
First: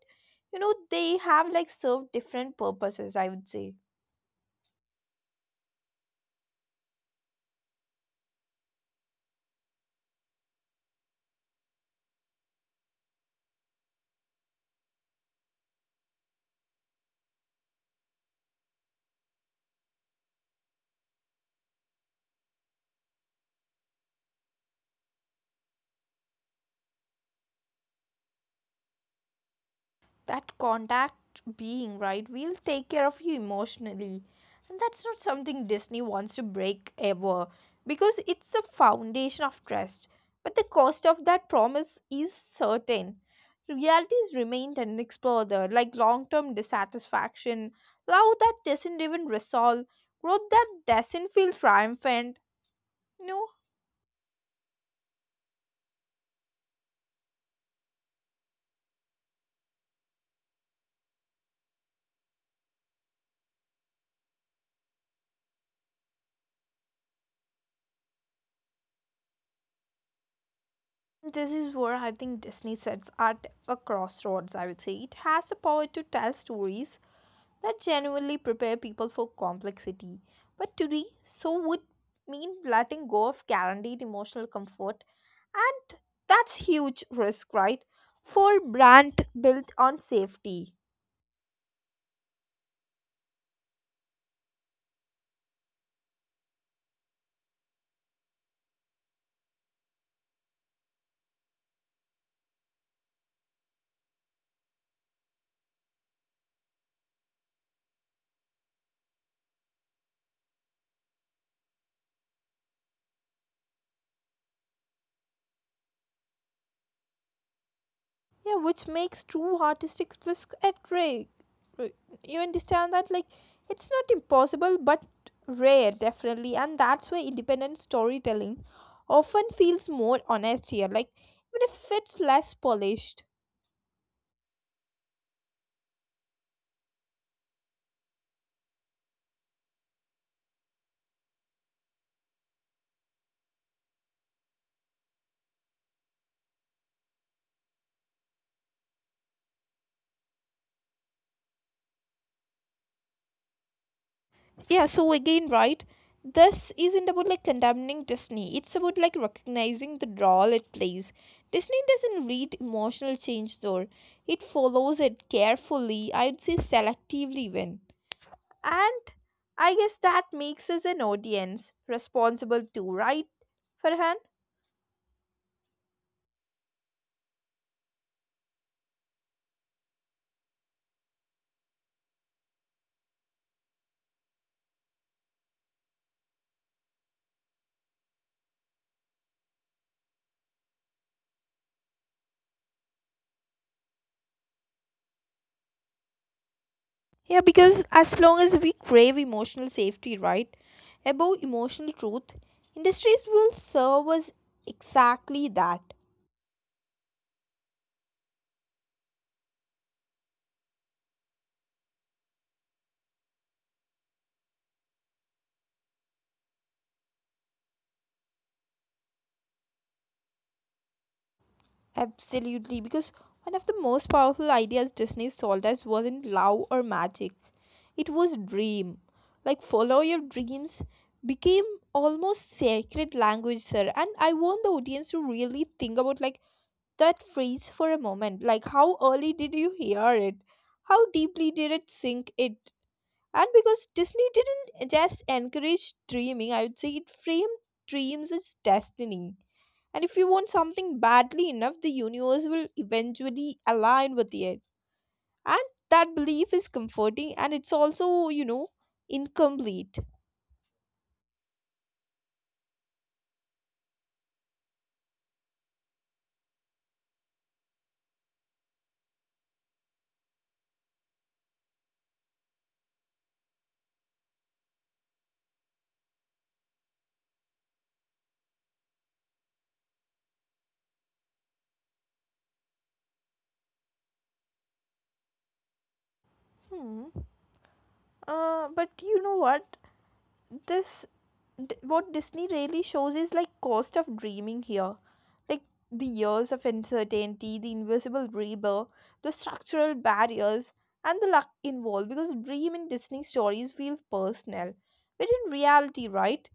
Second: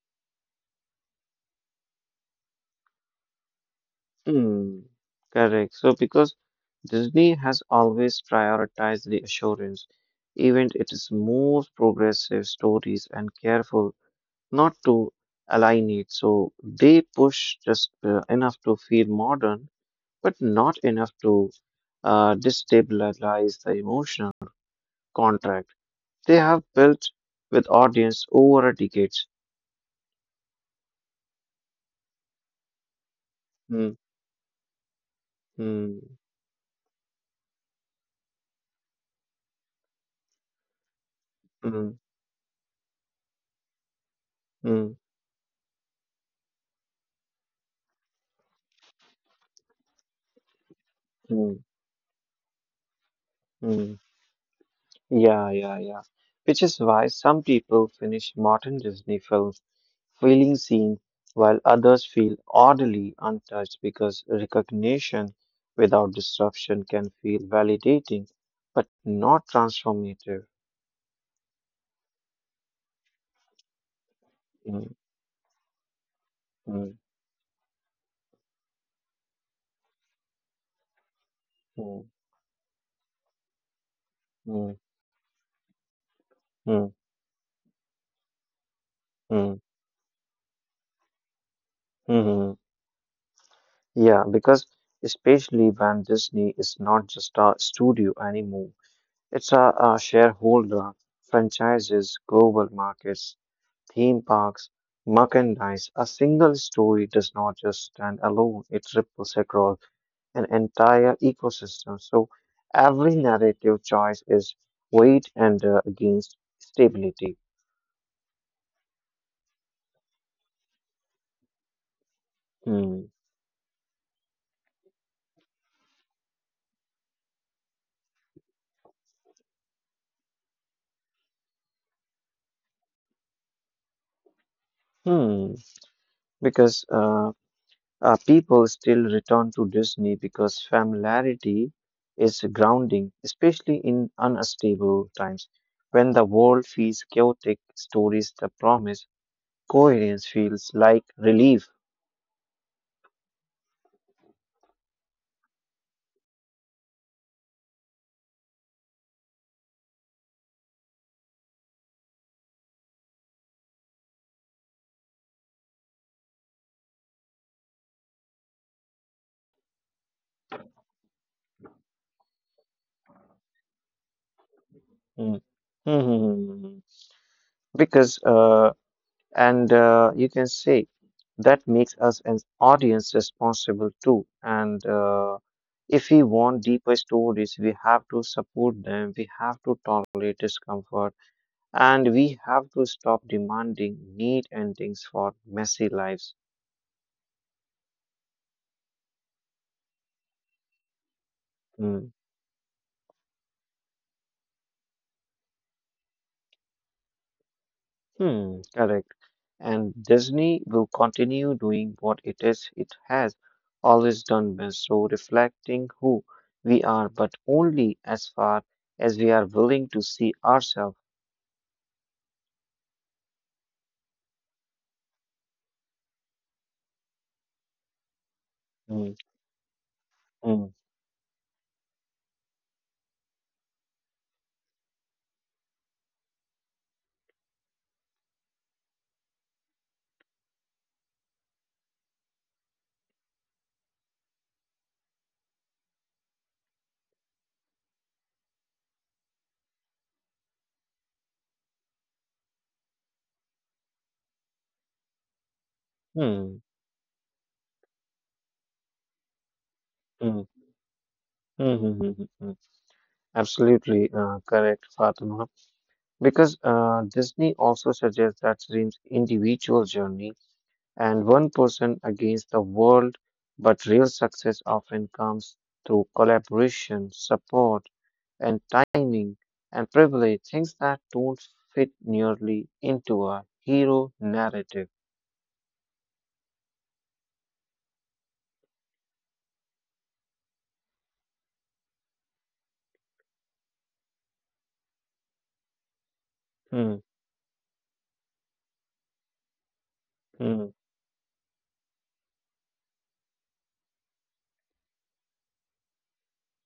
S1: you know they have like served different purposes I would say.
S2: Hmm. Correct. So because Disney has always prioritized reassurance, even it is most progressive stories and careful not to align it. So they push just enough to feel modern, but not enough to destabilize the emotional contract they have built with audience over a decade.
S1: That contact being, right? We'll take care of you
S2: Hmm.
S1: emotionally. And that's not something
S2: Hmm.
S1: Disney wants to break ever because it's a foundation of trust. But the cost of that promise is certain. Realities remained
S2: Mm,
S1: unexplored, like long term dissatisfaction, love that doesn't even resolve, growth that doesn't feel
S2: mm,
S1: triumphant. You know,
S2: mm. Yeah, yeah, yeah. Which is why some people finish modern Disney films feeling seen, while others feel oddly untouched because recognition without disruption can feel validating, but not transformative.
S1: this is where I think Disney sets at a crossroads, I would say.
S2: Mm,
S1: It has the power to tell
S2: mm,
S1: stories that genuinely prepare people for complexity. But today, so would
S2: mm,
S1: mean letting go of guaranteed emotional
S2: mm,
S1: comfort, and that's
S2: mm,
S1: huge risk, right? For brand
S2: mm,
S1: built on safety,
S2: mhm. Yeah, because especially when Disney is not just a studio anymore. It's a shareholder, franchises, global markets, theme parks, merchandise. A single story does not just stand alone, it ripples across an entire ecosystem. So every narrative choice is weighed and against stability.
S1: yeah, which makes true artistic risk at rare. You
S2: Hmm.
S1: understand that? Like, it's not impossible, but rare, definitely, and that's where independent storytelling often feels more honest here. Like, even if it's less polished.
S2: Hmm. Because people still return to Disney because familiarity is grounding, especially in unstable times. When the world feels chaotic, stories that promise coherence feels like relief.
S1: Yeah so again right, this isn't about like condemning Disney, it's about like recognizing the role it plays. Disney doesn't read emotional change though, it follows it carefully I'd say, selectively even. And I guess that makes us an audience responsible too right, Farhan?
S2: Mm. Mhm. Because, and you can say that makes us an audience responsible too. And if we want deeper stories, we have to support them, we have to tolerate discomfort. And we have to stop demanding neat endings for messy lives.
S1: Yeah because as long as we crave emotional safety right above
S2: Hmm.
S1: emotional truth, industries will serve us exactly that.
S2: Hmm, correct. And Disney will continue doing what it has always done best, so reflecting who we are, but only as far as we are willing to see ourselves.
S1: Absolutely, because one of the most powerful ideas Disney sold us wasn't love or magic. It was
S2: Hmm.
S1: dream. Like follow your
S2: Hmm.
S1: dreams became almost sacred language, sir. And I want the audience to really think about like that phrase for a moment. Like how early did you hear it? How deeply did it sink it? And because Disney didn't just encourage dreaming, I would say it framed dreams as destiny, and if you want something badly enough, the universe will eventually align with it. And that belief
S2: Hmm.
S1: is comforting and it's also, you know, incomplete.
S2: Hmm. Hmm. Hmm, hmm, hmm, hmm, absolutely correct, Fatima. Because Disney also suggests that dreams individual journey and one person against the world, but real success often comes through collaboration, support, and timing and privilege, things that don't fit nearly into a hero narrative.
S1: Hmm. But you know what? This, what Disney really shows is like cost of dreaming here. Like the years of
S2: Hmm,
S1: uncertainty, the invisible rebirth, the structural
S2: hmm,
S1: barriers, and the luck involved. Because dream in Disney stories feels personal. But in reality, right?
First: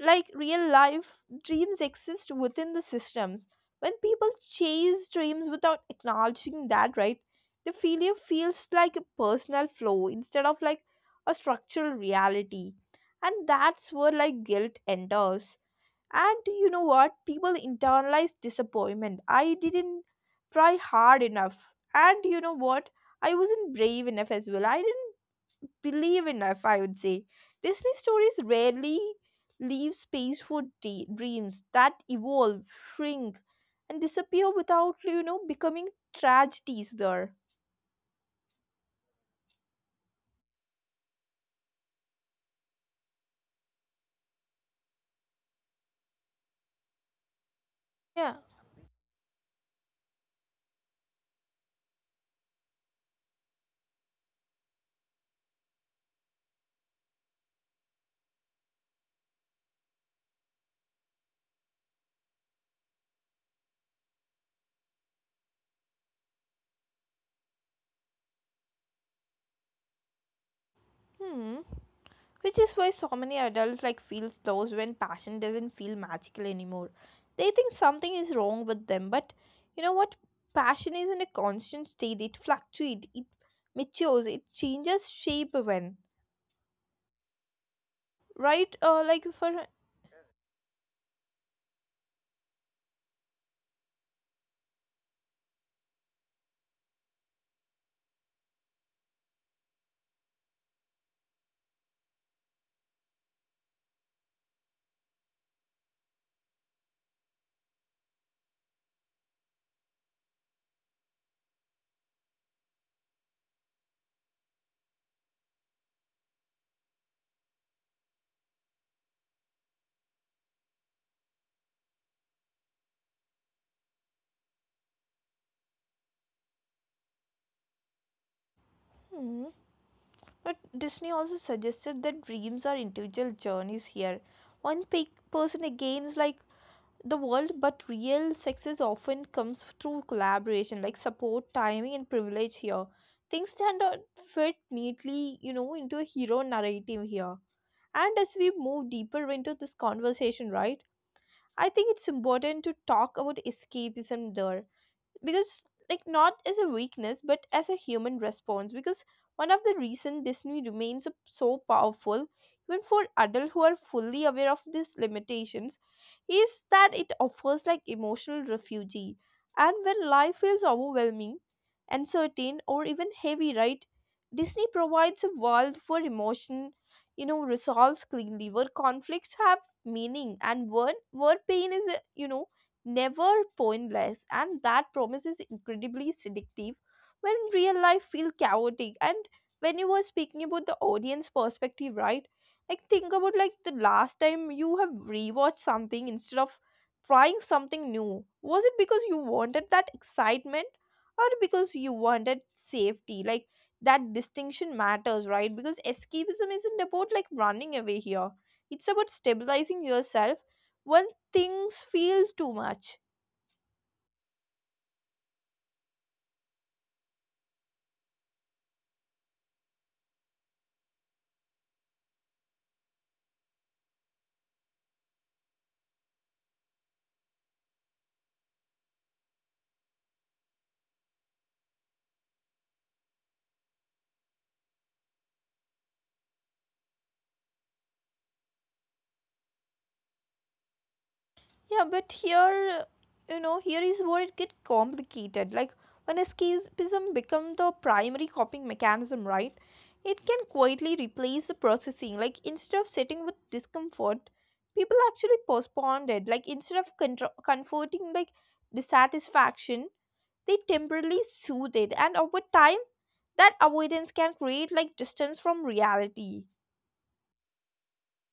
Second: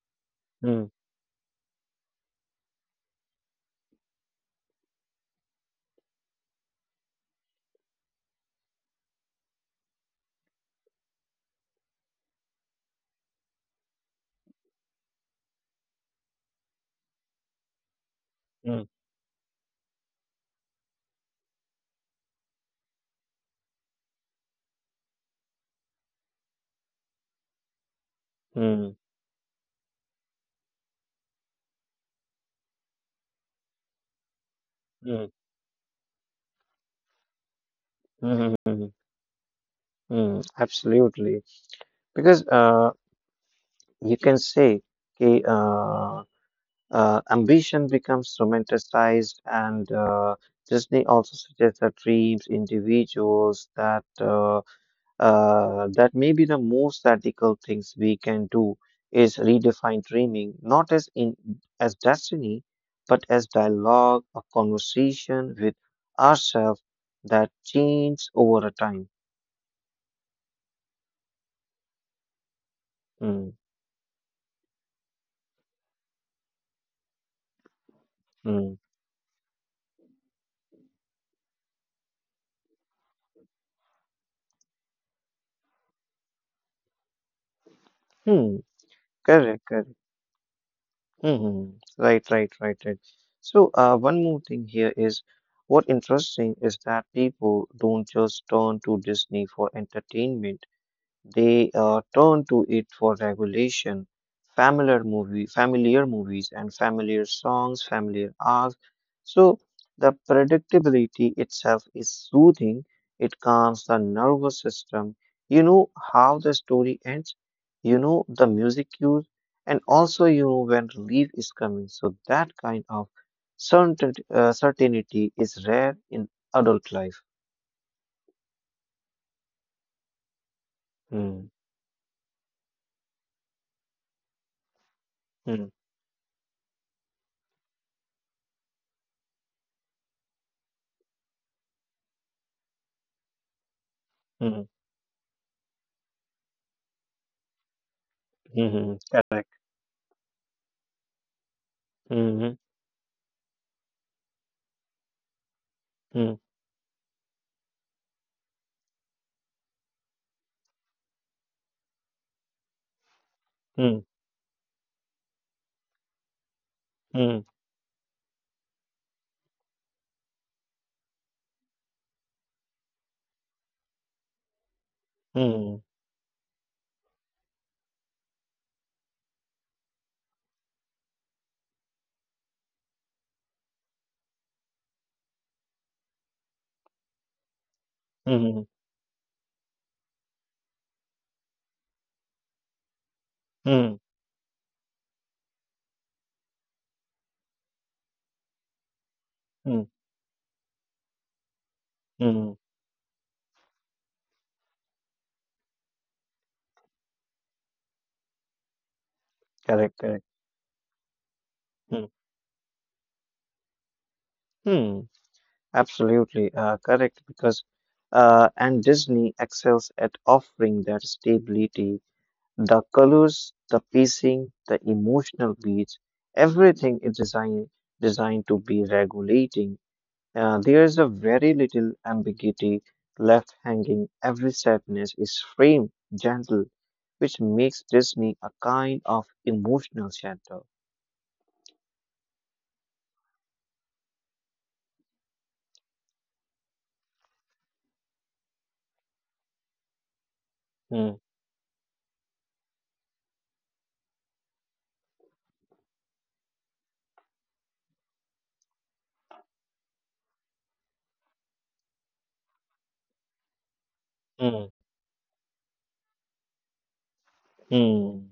S1: Like real
S2: hmm,
S1: life dreams exist within the systems when people chase dreams without acknowledging that, right, the failure feels like a personal flaw instead of like a structural reality. And that's where like guilt enters. And you know what, people internalize
S2: hmm,
S1: disappointment. I didn't try hard enough. And you know what, I wasn't brave enough as well. I didn't believe enough, I would say. Disney stories rarely
S2: hmm,
S1: leave space for dreams that evolve, shrink, and disappear without, you
S2: hmm,
S1: know, becoming tragedies there.
S2: hmm, hmm, hmm, absolutely. Because you can say, okay, ambition
S1: Yeah.
S2: becomes romanticized, and Disney also suggests that dreams, individuals, that that maybe the most radical things we can do is redefine dreaming, not as in as destiny, but as dialogue, a conversation with ourselves that changes over a time.
S1: Hmm. Which is why so many adults
S2: Mm,
S1: like feel those when passion doesn't feel magical anymore. They think something is wrong with them,
S2: mm,
S1: but you know what? Passion is in a constant state. It fluctuates. It matures. It changes shape even. Right?
S2: hmm.
S1: Like for
S2: Correct, correct. Hmm. Right, right, right, right. So, one more thing here is what interesting is that people don't just turn to Disney for entertainment. They turn to it for regulation. Familiar movies, and familiar songs, familiar arcs. So the predictability itself is soothing. It calms the nervous system. You know how the story ends. You know the music cues, and also you know when relief is coming. So that kind of certainty is rare in adult life.
S1: hmm. But Disney also
S2: Hmm.
S1: suggested that dreams are individual journeys here. One person
S2: Hmm.
S1: gains like the world, but real success often comes through collaboration, like support, timing, and privilege here. Things that don't fit
S2: Hmm.
S1: neatly, you know, into a hero narrative here. And as we move
S2: Hmm.
S1: deeper into this conversation, right, I think it's important to
S2: Hmm.
S1: talk about escapism there, because like not as
S2: Hmm.
S1: a weakness but as a human response. Because one of the reason Disney remains so powerful even for adults who are fully
S2: Hmm.
S1: aware of these limitations is that it offers
S2: Mm,
S1: like emotional refuge. And when life feels overwhelming, uncertain or even heavy, right, Disney provides a world where
S2: mm,
S1: emotion, you know, resolves cleanly, where conflicts have meaning, and where pain is, you know, never pointless. And that promise is incredibly seductive when real life feels
S2: mm,
S1: chaotic. And when you were speaking about the audience perspective, right, like think about like the
S2: mm,
S1: last time you have rewatched something instead of trying something new. Was it because you wanted that
S2: mm,
S1: excitement, or because you wanted
S2: mm.
S1: safety? Like that distinction matters, right, because escapism isn't about like running away here. It's about stabilizing
S2: Correct, correct.
S1: yourself when things
S2: Mm,
S1: feel too much.
S2: mm. Absolutely, correct. Because, and Disney excels at offering that stability, the colors, the pacing, the emotional beats, everything is designed to be regulating. There is a very little ambiguity left hanging. Every sadness is framed gentle, which makes Disney a kind of emotional shelter.
S1: Yeah, but here, you know, here is where it gets complicated. Like, when escapism becomes the primary coping mechanism, right? It can quietly
S2: Mm,
S1: replace the processing. Like, instead of sitting with discomfort, people actually postponed it. Like, instead of contro comforting, like, dissatisfaction, they temporarily soothe it. And over time, that avoidance can
S2: mm,
S1: create, like, distance from reality.
S2: mm.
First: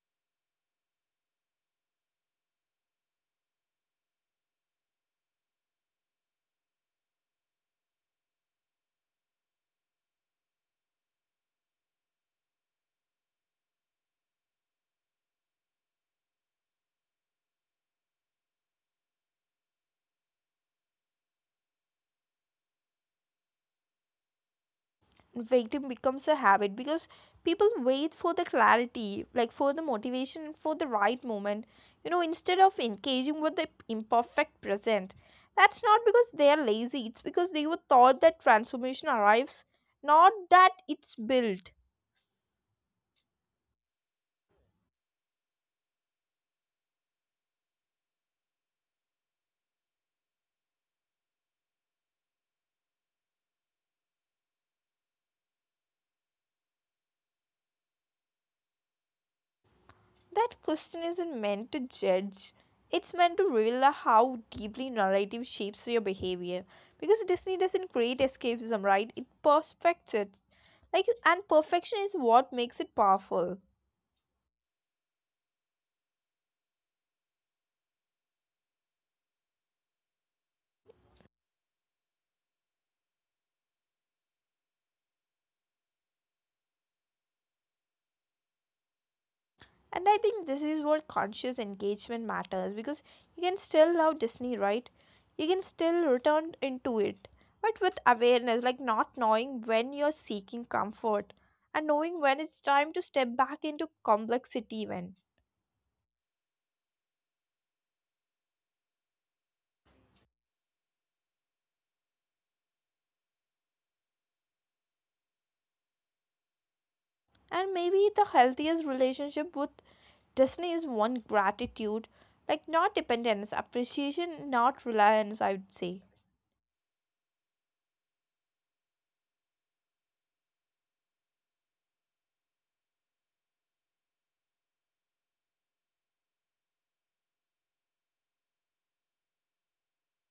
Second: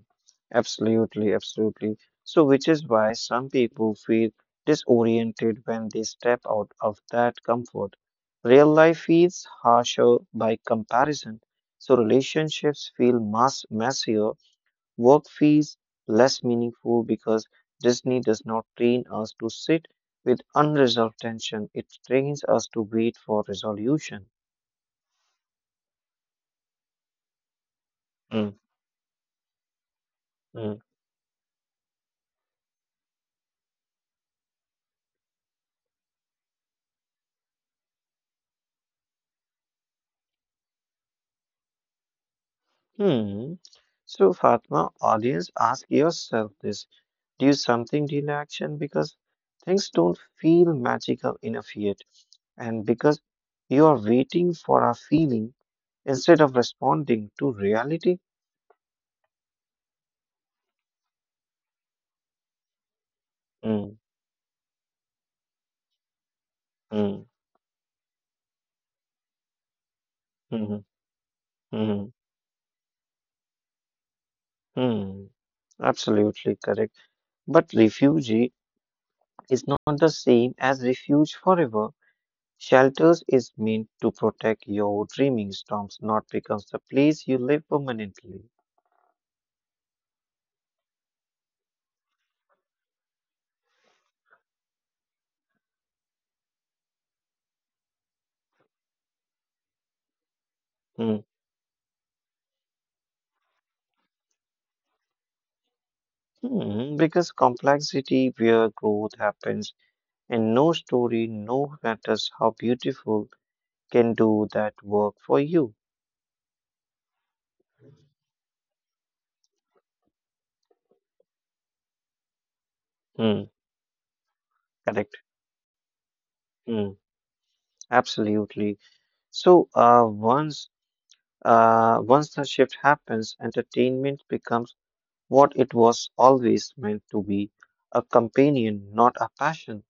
S2: Absolutely, absolutely. So, which is why some people feel disoriented when they step out of that comfort. Real life feels harsher by comparison. So, relationships feel mass messier. Work feels less meaningful because Disney does not train us to sit with unresolved tension. It trains us to wait for resolution.
S1: Waiting becomes a habit because people wait for the
S2: Mm,
S1: clarity, like for the motivation, for the right moment, you know, instead of engaging with the imperfect present. That's not because they are lazy. It's because they were taught that transformation arrives, not that it's built.
S2: hmm. So, Fatma, audience, ask yourself this. Do something deal action because things don't feel magical enough yet, and because you are waiting for a feeling instead of responding to reality?
S1: That question isn't meant to judge. It's meant to reveal the how
S2: Hmm.
S1: deeply narrative shapes your behavior. Because Disney
S2: Hmm.
S1: doesn't create escapism, right? It perfects it. Like
S2: Hmm.
S1: and perfection is what
S2: Hmm.
S1: makes it powerful.
S2: Hmm. Absolutely correct. But refugee is not the same as refuge forever. Shelters is meant to protect your dreaming storms, not becomes the place you live permanently.
S1: And I think this is what conscious engagement matters, because you can still love Disney, right? You can still return into it. But with awareness, like not knowing when you're seeking comfort and knowing
S2: Hmm.
S1: when it's time to step back into complexity even.
S2: Hmm, because complexity, where growth happens, and no story, no matters how beautiful, can do that work for you.
S1: And maybe the healthiest relationship with Disney is one gratitude, like not dependence,
S2: Hmm,
S1: appreciation, not reliance, I
S2: correct.
S1: would say.
S2: Hmm, absolutely. So, once the shift happens, entertainment becomes what it was always meant to be, a companion, not a passion.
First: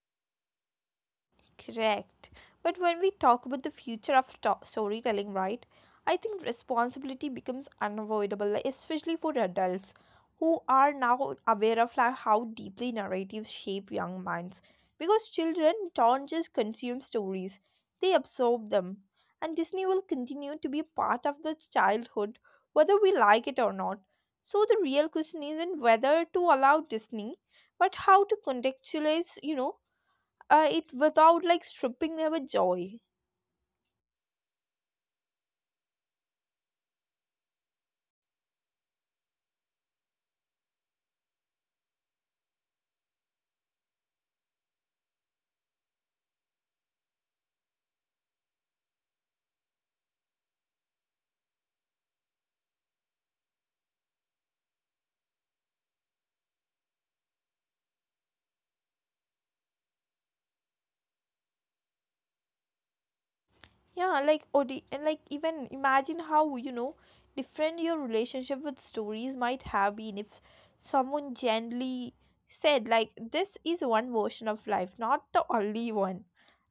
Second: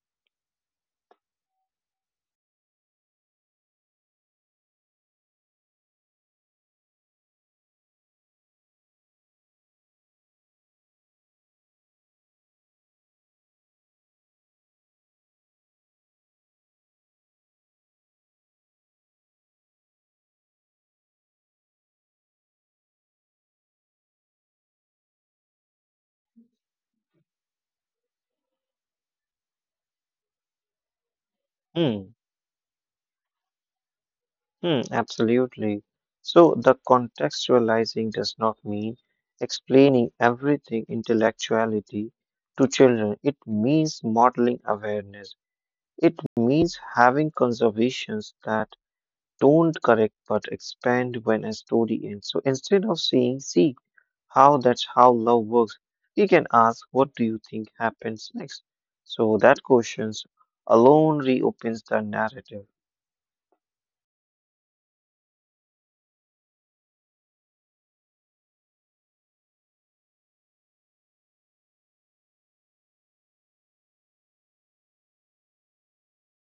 S1: Correct. But when we talk about the future of storytelling, right, I think responsibility becomes unavoidable, like, especially for adults who are now aware of like, how deeply narratives shape young minds. Because children don't just consume stories, they absorb them. And Disney will continue to be a part of the childhood, whether we like it or not. So the real question isn't whether to allow Disney, but how to contextualize, you know, it without like stripping
S2: Hmm.
S1: their joy.
S2: Hmm, absolutely. So the contextualizing does not mean explaining everything intellectuality to children. It means modeling awareness. It means having conversations that don't correct but expand when a story ends. So instead of saying, see how that's how love works, we can ask, what do you think happens next? So that questions alone reopens the narrative.
S1: Yeah, like or the and like even imagine how, you know, different your relationship with stories might have been if someone gently said like this is one version of life, not the only one.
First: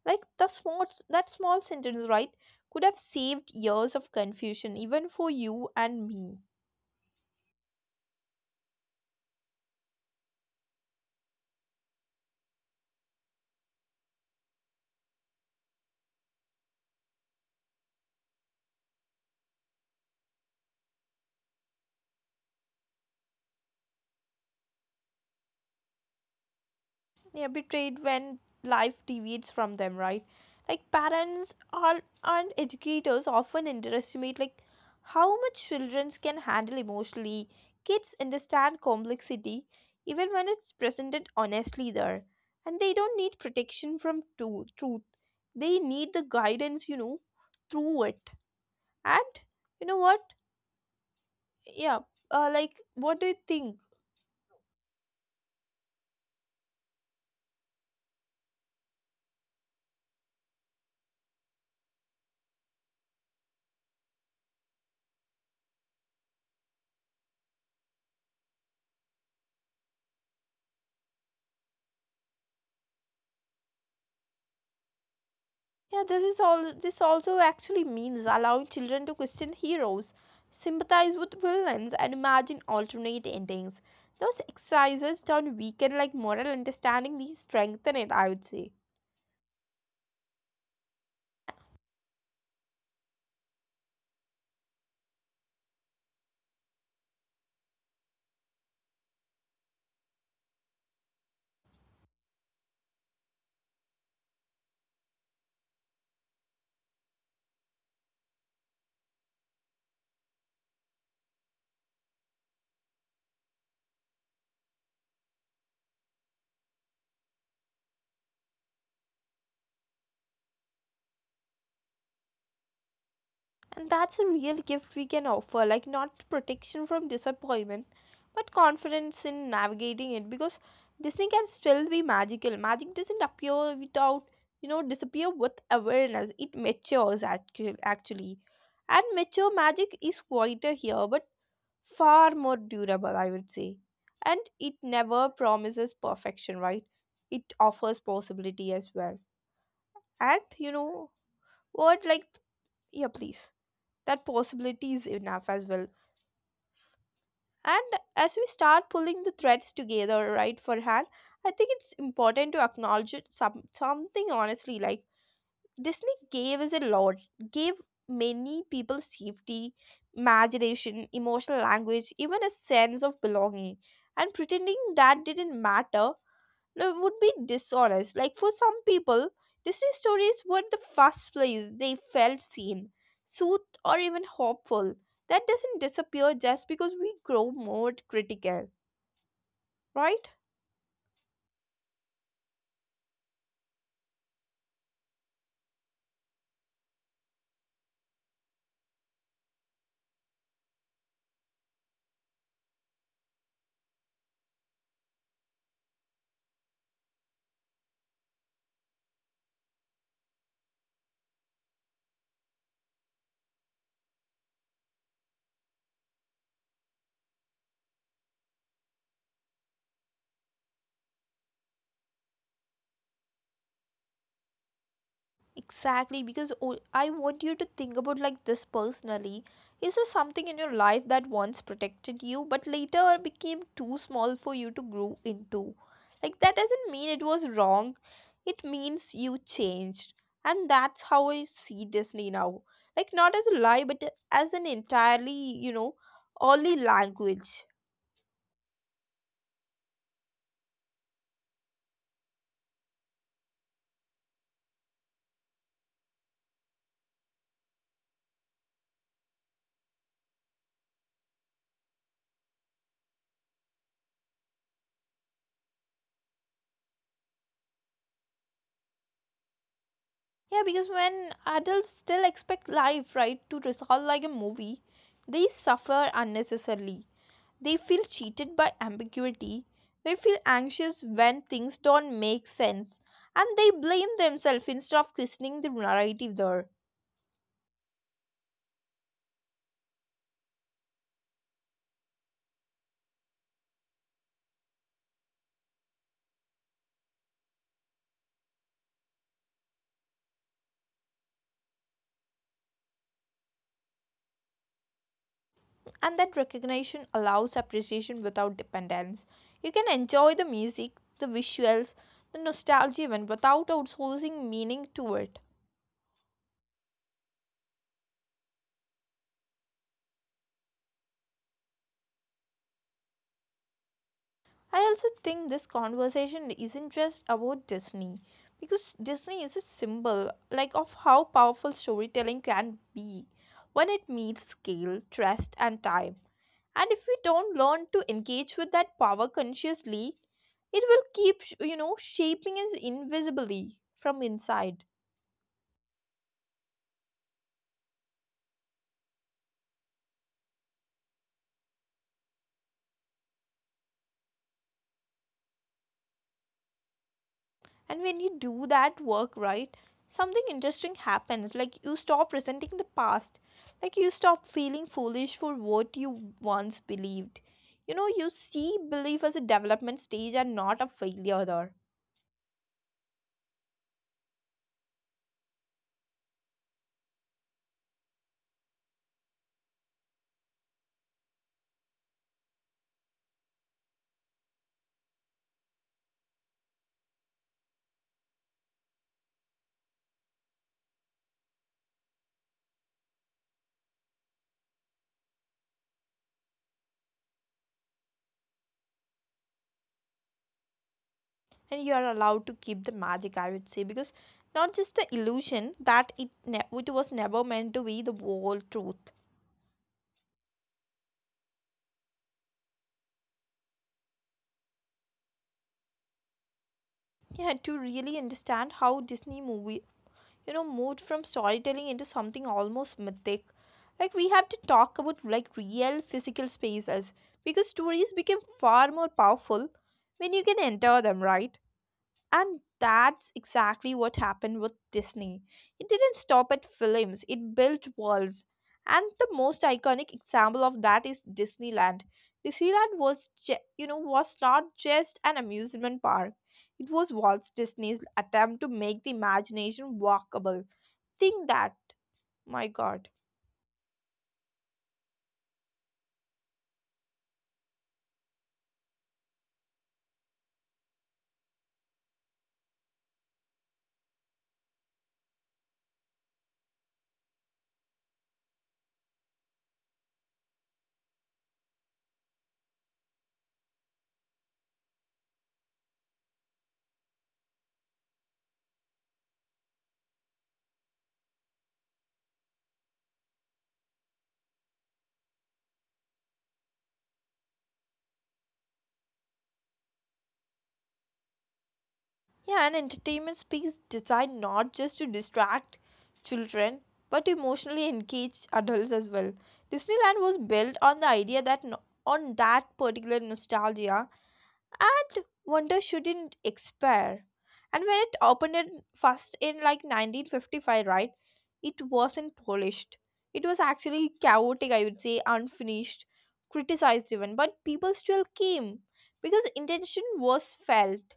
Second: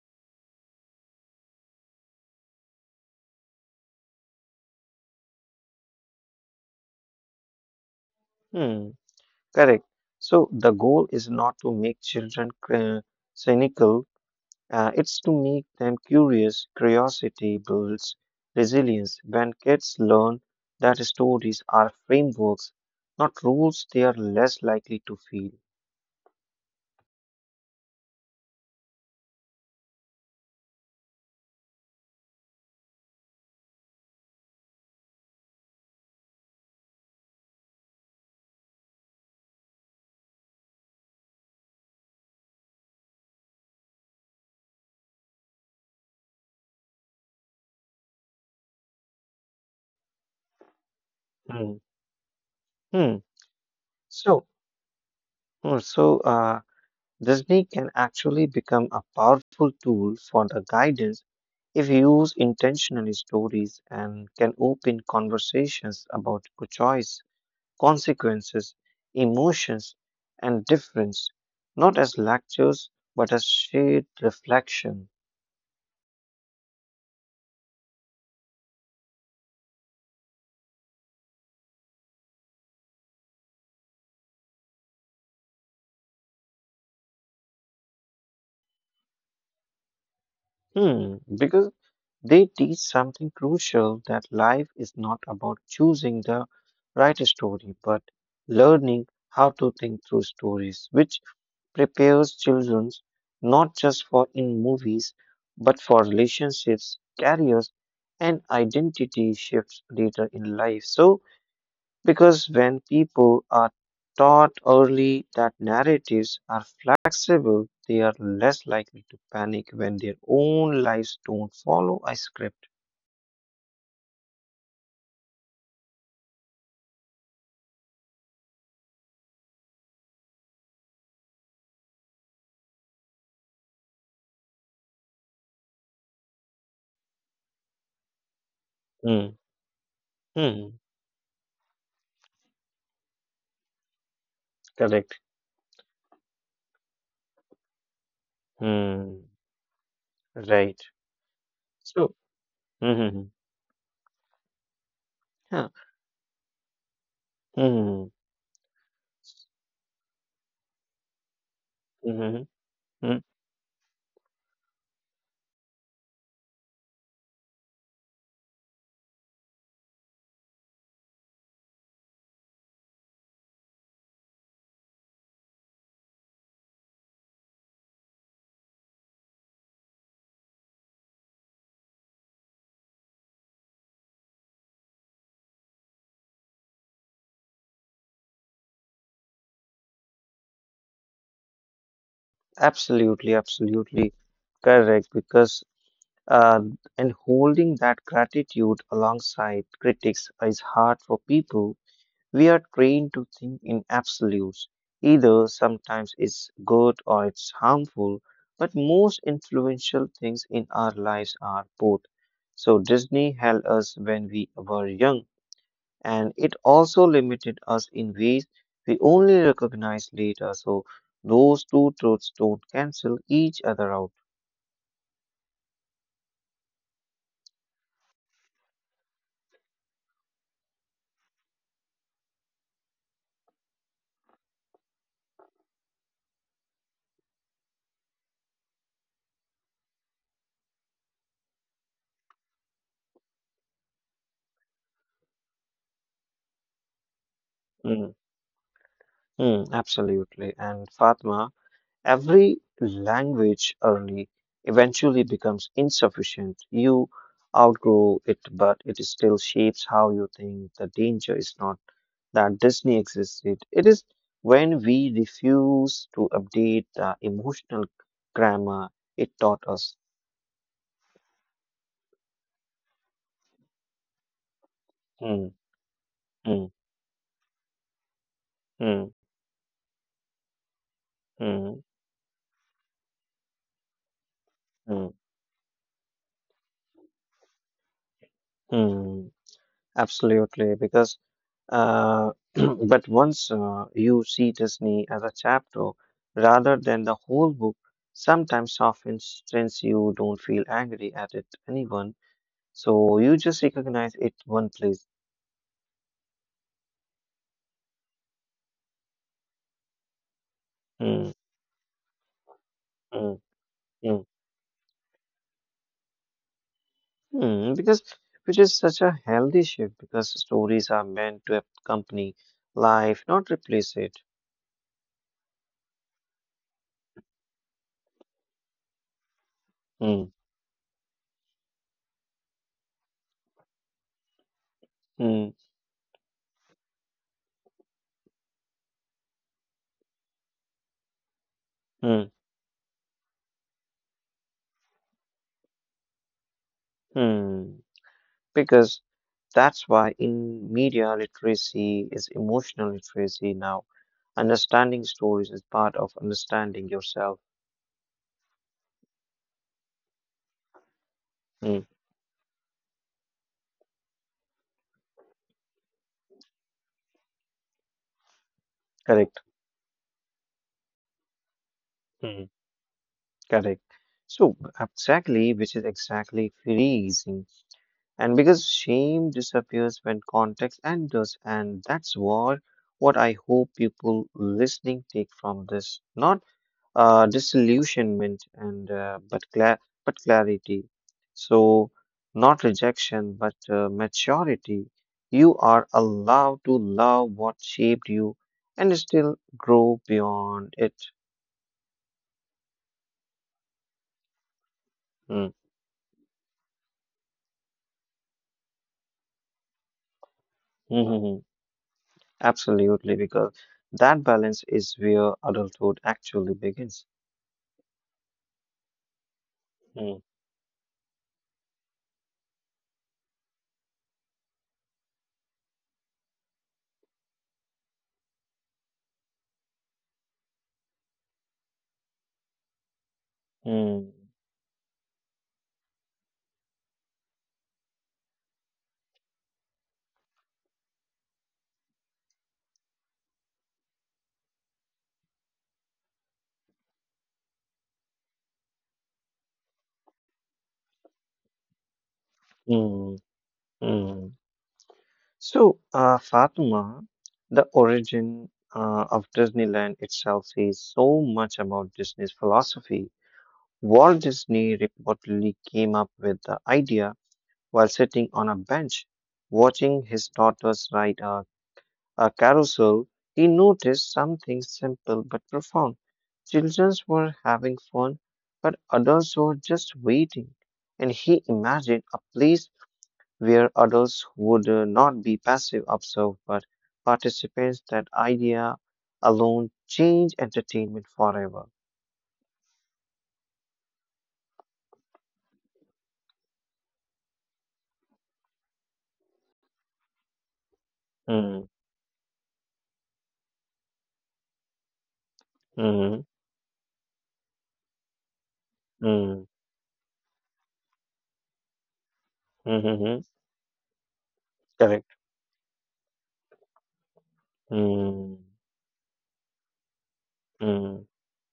S1: Like the small that small sentence, right, could have saved years of confusion even for you and me.
S2: Hmm. Correct. So the goal is not to make children cynical, it's to make them curious. Curiosity builds resilience. When kids learn that stories are frameworks, not rules, they are less likely to feel.
S1: Yeah, betrayed when life deviates from them, right? Like parents are and educators often underestimate like how much children can handle emotionally. Kids understand complexity even when it's presented honestly there. And they don't need protection from truth. They need the guidance, you know, through it. And you know what?
S2: Hmm.
S1: Yeah. Like
S2: Hmm.
S1: what do you think?
S2: So, so, Disney can actually become a powerful tool for the guidance if used intentionally stories and can open conversations about good choice, consequences, emotions, and difference, not as lectures but as shared reflection.
S1: Yeah, this is all this also actually means allowing children to question heroes, sympathize with villains and imagine alternate endings. Those exercises don't weaken like moral understanding, they strengthen it, I would say.
S2: Because they teach something crucial that life is not about choosing the right story but learning how to think through stories, which prepares children not just for in movies but for relationships, careers, and identity shifts later in life. Because when people are taught early that narratives are flexible, they are less likely to panic when their own lives don't follow a script.
S1: And that's a real gift we can offer, like not protection from disappointment, but confidence in navigating it. Because Disney can still be magical. Magic doesn't appear without, you know, disappear with awareness. It matures actually. And
S2: Hmm.
S1: mature magic is
S2: Hmm.
S1: quieter here, but far more durable, I would say. And it
S2: Correct.
S1: never promises perfection, right? It offers possibility as
S2: Hmm.
S1: well. And,
S2: Right.
S1: you know,
S2: So.
S1: what, like, yeah,
S2: Hmm.
S1: please, that possibility is enough
S2: Huh.
S1: as well.
S2: Hmm.
S1: And as we start pulling the threads together, right, for hand, I think it's
S2: Hmm.
S1: important to
S2: Hmm.
S1: acknowledge it some, something honestly. Like Disney gave us a lot, gave many people safety, imagination, emotional language, even a sense of belonging. And pretending that didn't matter, no, would be dishonest. Like for some people, Disney stories were the first place they felt seen, soothed, or even hopeful. That doesn't disappear just because we grow more critical, right?
S2: Absolutely. Absolutely. Correct. Because uh, and holding that gratitude alongside critics is hard for people. We are trained to think in absolutes. Either sometimes it's good or it's harmful, but most influential things in our lives are both. So Disney held us when we were young, and it also limited us in ways we only recognize later. So those two truths don't cancel each other out.
S1: Exactly, because I want you to think about like this personally. Is there something in your life that once protected you but later became too small for you to grow into? Like that doesn't mean it was wrong. It means you changed. And that's how I see Disney now. Like not as a lie but as an entirely, you know, only language.
S2: Mm, absolutely. And Fatma, Every language early eventually becomes insufficient. You outgrow it, but it still shapes how you think. The danger is not that Disney existed, it is when we refuse to update the emotional grammar it taught us.
S1: Yeah, because when adults still expect life, right, to resolve like a movie, they
S2: Hmm,
S1: suffer
S2: hmm,
S1: unnecessarily. They feel cheated by
S2: hmm,
S1: ambiguity. They feel anxious when
S2: hmm,
S1: things don't make sense. And they blame themselves
S2: hmm,
S1: instead of questioning the narrative there.
S2: hmm. Absolutely, because Uh, (clears throat) but once you see Disney as a chapter rather than the whole book, sometimes softens since you don't feel angry at it anyone. So you just recognize it one place.
S1: And that recognition allows appreciation without dependence. You can enjoy the music,
S2: Mm,
S1: the visuals, the
S2: mm,
S1: nostalgia even without
S2: mm,
S1: outsourcing meaning to it.
S2: mm, because which is such a healthy shift because stories are meant to accompany life, not replace it.
S1: I also think this conversation isn't just about Disney, because Disney is a
S2: Mm,
S1: symbol like of how powerful storytelling can be when it meets scale,
S2: mm,
S1: trust and time. And if we don't learn to engage with that power consciously, it will keep, you
S2: mm,
S1: know, shaping us invisibly from inside.
S2: mm. Because that's why in media literacy is emotional literacy now. Understanding stories is part of understanding yourself.
S1: And when you do that work, right, something interesting
S2: Mm,
S1: happens. Like you stop resenting the past. Like you stop feeling foolish for what you once believed. You know, you see
S2: correct.
S1: belief as a development stage and not a failure there.
S2: Hmm. Correct. So exactly, which is exactly freezing. And because shame disappears when context enters, and that's what I hope people listening take from this. Not disillusionment, but clarity. So not rejection but maturity. You are allowed to love what shaped you and still grow beyond it.
S1: And you are allowed to keep the magic, I would say, because not just
S2: Mm,
S1: the illusion that it, it was never meant to be the whole truth.
S2: mhm, mhm. Absolutely, because that balance is where adulthood actually begins.
S1: Yeah, to really understand how Disney
S2: Mm,
S1: movie, you know, moved from storytelling into something almost mythic, like we have to talk about like real physical spaces, because stories become far more powerful when you can enter them, right? And that's
S2: mm,
S1: exactly what happened with Disney. It didn't stop at films, it built worlds. And the most iconic example of that is Disneyland. Disneyland was you know was not just an amusement park. It was Walt Disney's attempt to make the imagination walkable. Think that, my
S2: mm,
S1: god.
S2: mm. So, Fatima, the origin of Disneyland itself says so much about Disney's philosophy. Walt Disney reportedly came up with the idea while sitting on a bench, watching his daughters ride a carousel. He noticed something simple but profound. Children were having fun, but adults were just waiting. And he imagined a place where adults would not be passive observers but participants. That idea alone changed entertainment forever.
S1: Yeah, an entertainment space designed not just to distract children but to emotionally engage adults as well. Disneyland was built on the
S2: Mm,
S1: idea that on that particular nostalgia and wonder
S2: mm,
S1: shouldn't expire. And when it opened in
S2: mm,
S1: first in like 1955, right? It wasn't
S2: mm-hmm,
S1: polished. It was actually chaotic, I
S2: correct.
S1: would say, unfinished, criticized even, but people
S2: Mm,
S1: still came because intention was
S2: mm,
S1: felt.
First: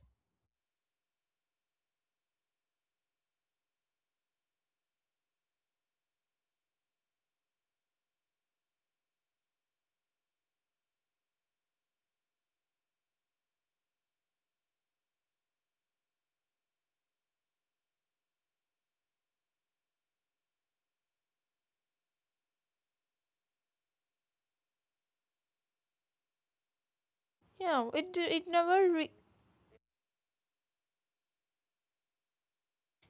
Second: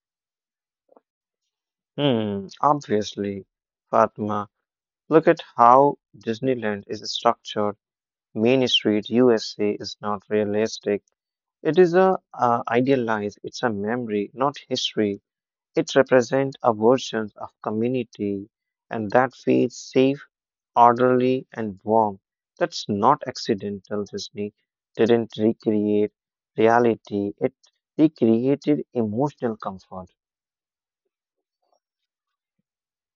S2: mm. Obviously, Fatma, look at how Disneyland is structured. Main Street, USA, is not realistic. It is a idealized. It's a memory, not history. It represents a version of community and that feels safe, orderly, and warm. That's not accidental. Disney didn't recreate reality, it
S1: Yeah, it
S2: recreated
S1: never re-
S2: emotional comfort.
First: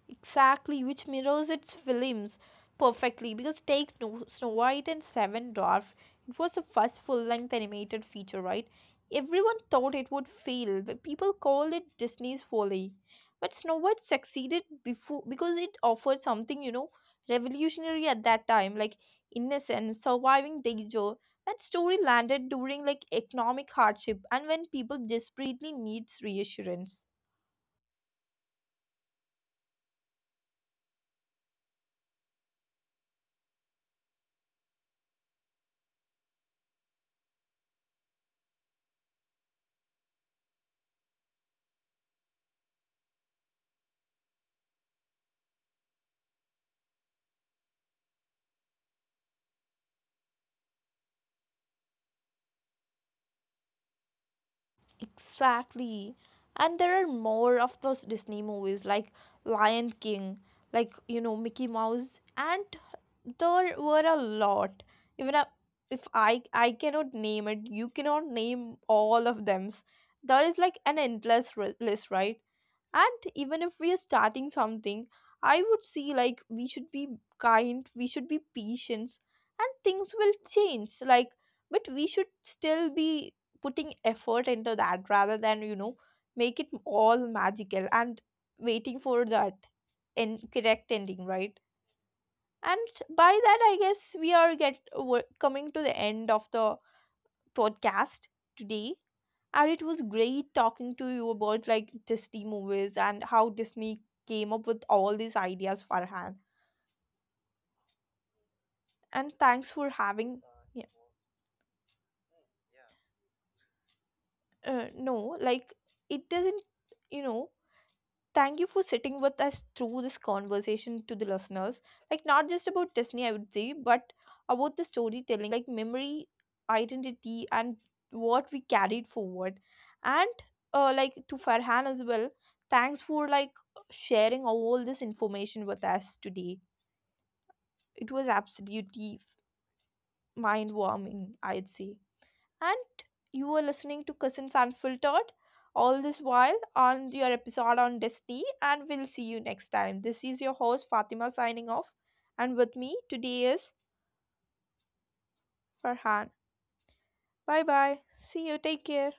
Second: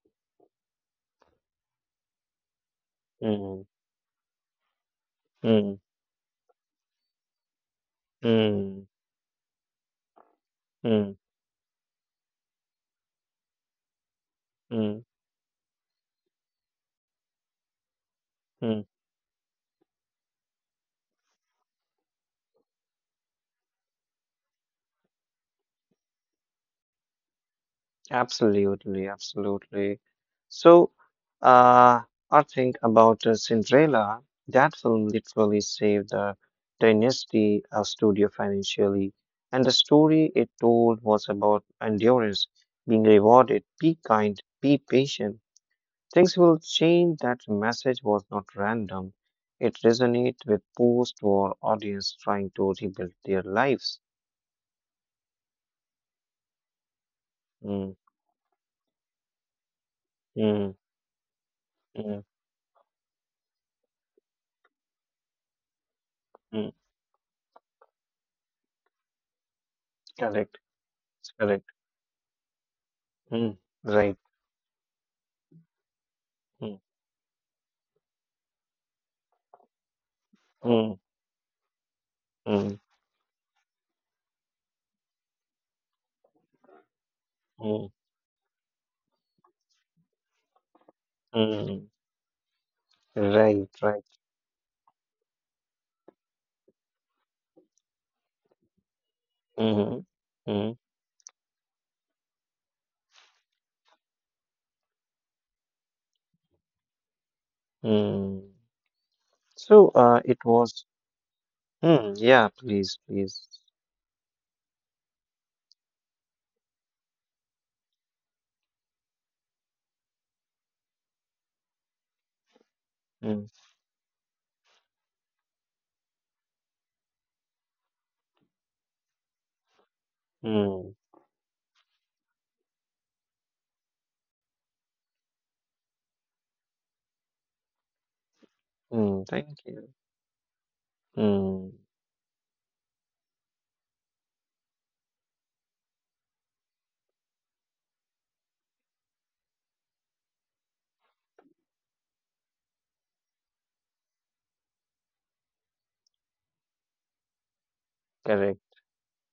S1: Exactly, which mirrors its films perfectly because
S2: Mm,
S1: take Snow White and Seven
S2: mm,
S1: Dwarf, it was the first full-length animated feature, right?
S2: mm,
S1: Everyone thought it would fail, but
S2: mm,
S1: people called it Disney's folly. But Snow White succeeded
S2: mm,
S1: before because it offered something, you know, revolutionary at that time,
S2: mm.
S1: like innocence, surviving danger. That story landed during like economic hardship and when people desperately needs reassurance.
S2: Absolutely, absolutely. So, uh, I think about Cinderella. That film literally saved the dynasty studio financially, and the story it told was about endurance, being rewarded. Be kind, be patient. Things will change. That message was not random. It resonated with post-war audience trying to rebuild their lives.
S1: Exactly. And there are more of
S2: Mm,
S1: those Disney movies like Lion King,
S2: mm,
S1: like, you know, Mickey Mouse,
S2: mm,
S1: and there were a lot. Even a- if I
S2: mm.
S1: cannot name it, you cannot name all of them. There is
S2: Correct,
S1: like an endless
S2: correct.
S1: list, right? And even
S2: Mm,
S1: if we are
S2: right.
S1: starting something, I would see like we
S2: Mm,
S1: should be kind, we should be patient, and things will
S2: mm,
S1: change. Like, but we should
S2: mm,
S1: still be putting effort into that rather than, you know, make it all magical
S2: mm,
S1: and waiting for that and correct ending, right?
S2: mm.
S1: And by that
S2: Right,
S1: I
S2: right.
S1: guess we are get we're coming to the end of the podcast today. And it was
S2: Mm-hmm.
S1: great
S2: Mm,
S1: talking to you about like Disney movies and how Disney came up with all these ideas, Farhan.
S2: mm.
S1: And thanks for
S2: So,
S1: having,
S2: it
S1: yeah,
S2: was. Mm, yeah, please, please.
S1: no like it doesn't, you know, thank you for sitting with us through this conversation to the listeners. Like, not just about Disney, I
S2: Mm,
S1: would say, but about the storytelling, like memory, identity, and what we carried forward. And,
S2: mm,
S1: like, to Farhan as well, thanks for, like, sharing all this information with us today. It was
S2: mm.
S1: absolutely
S2: Thank you.
S1: mind warming,
S2: Mm,
S1: I'd say. And you were listening to Cousins Unfiltered all this while on your episode on Destiny, and we'll see you next time. This is your host Fatima signing off, and with me today is Farhan. Bye bye. See you.
S2: correct.
S1: Take care.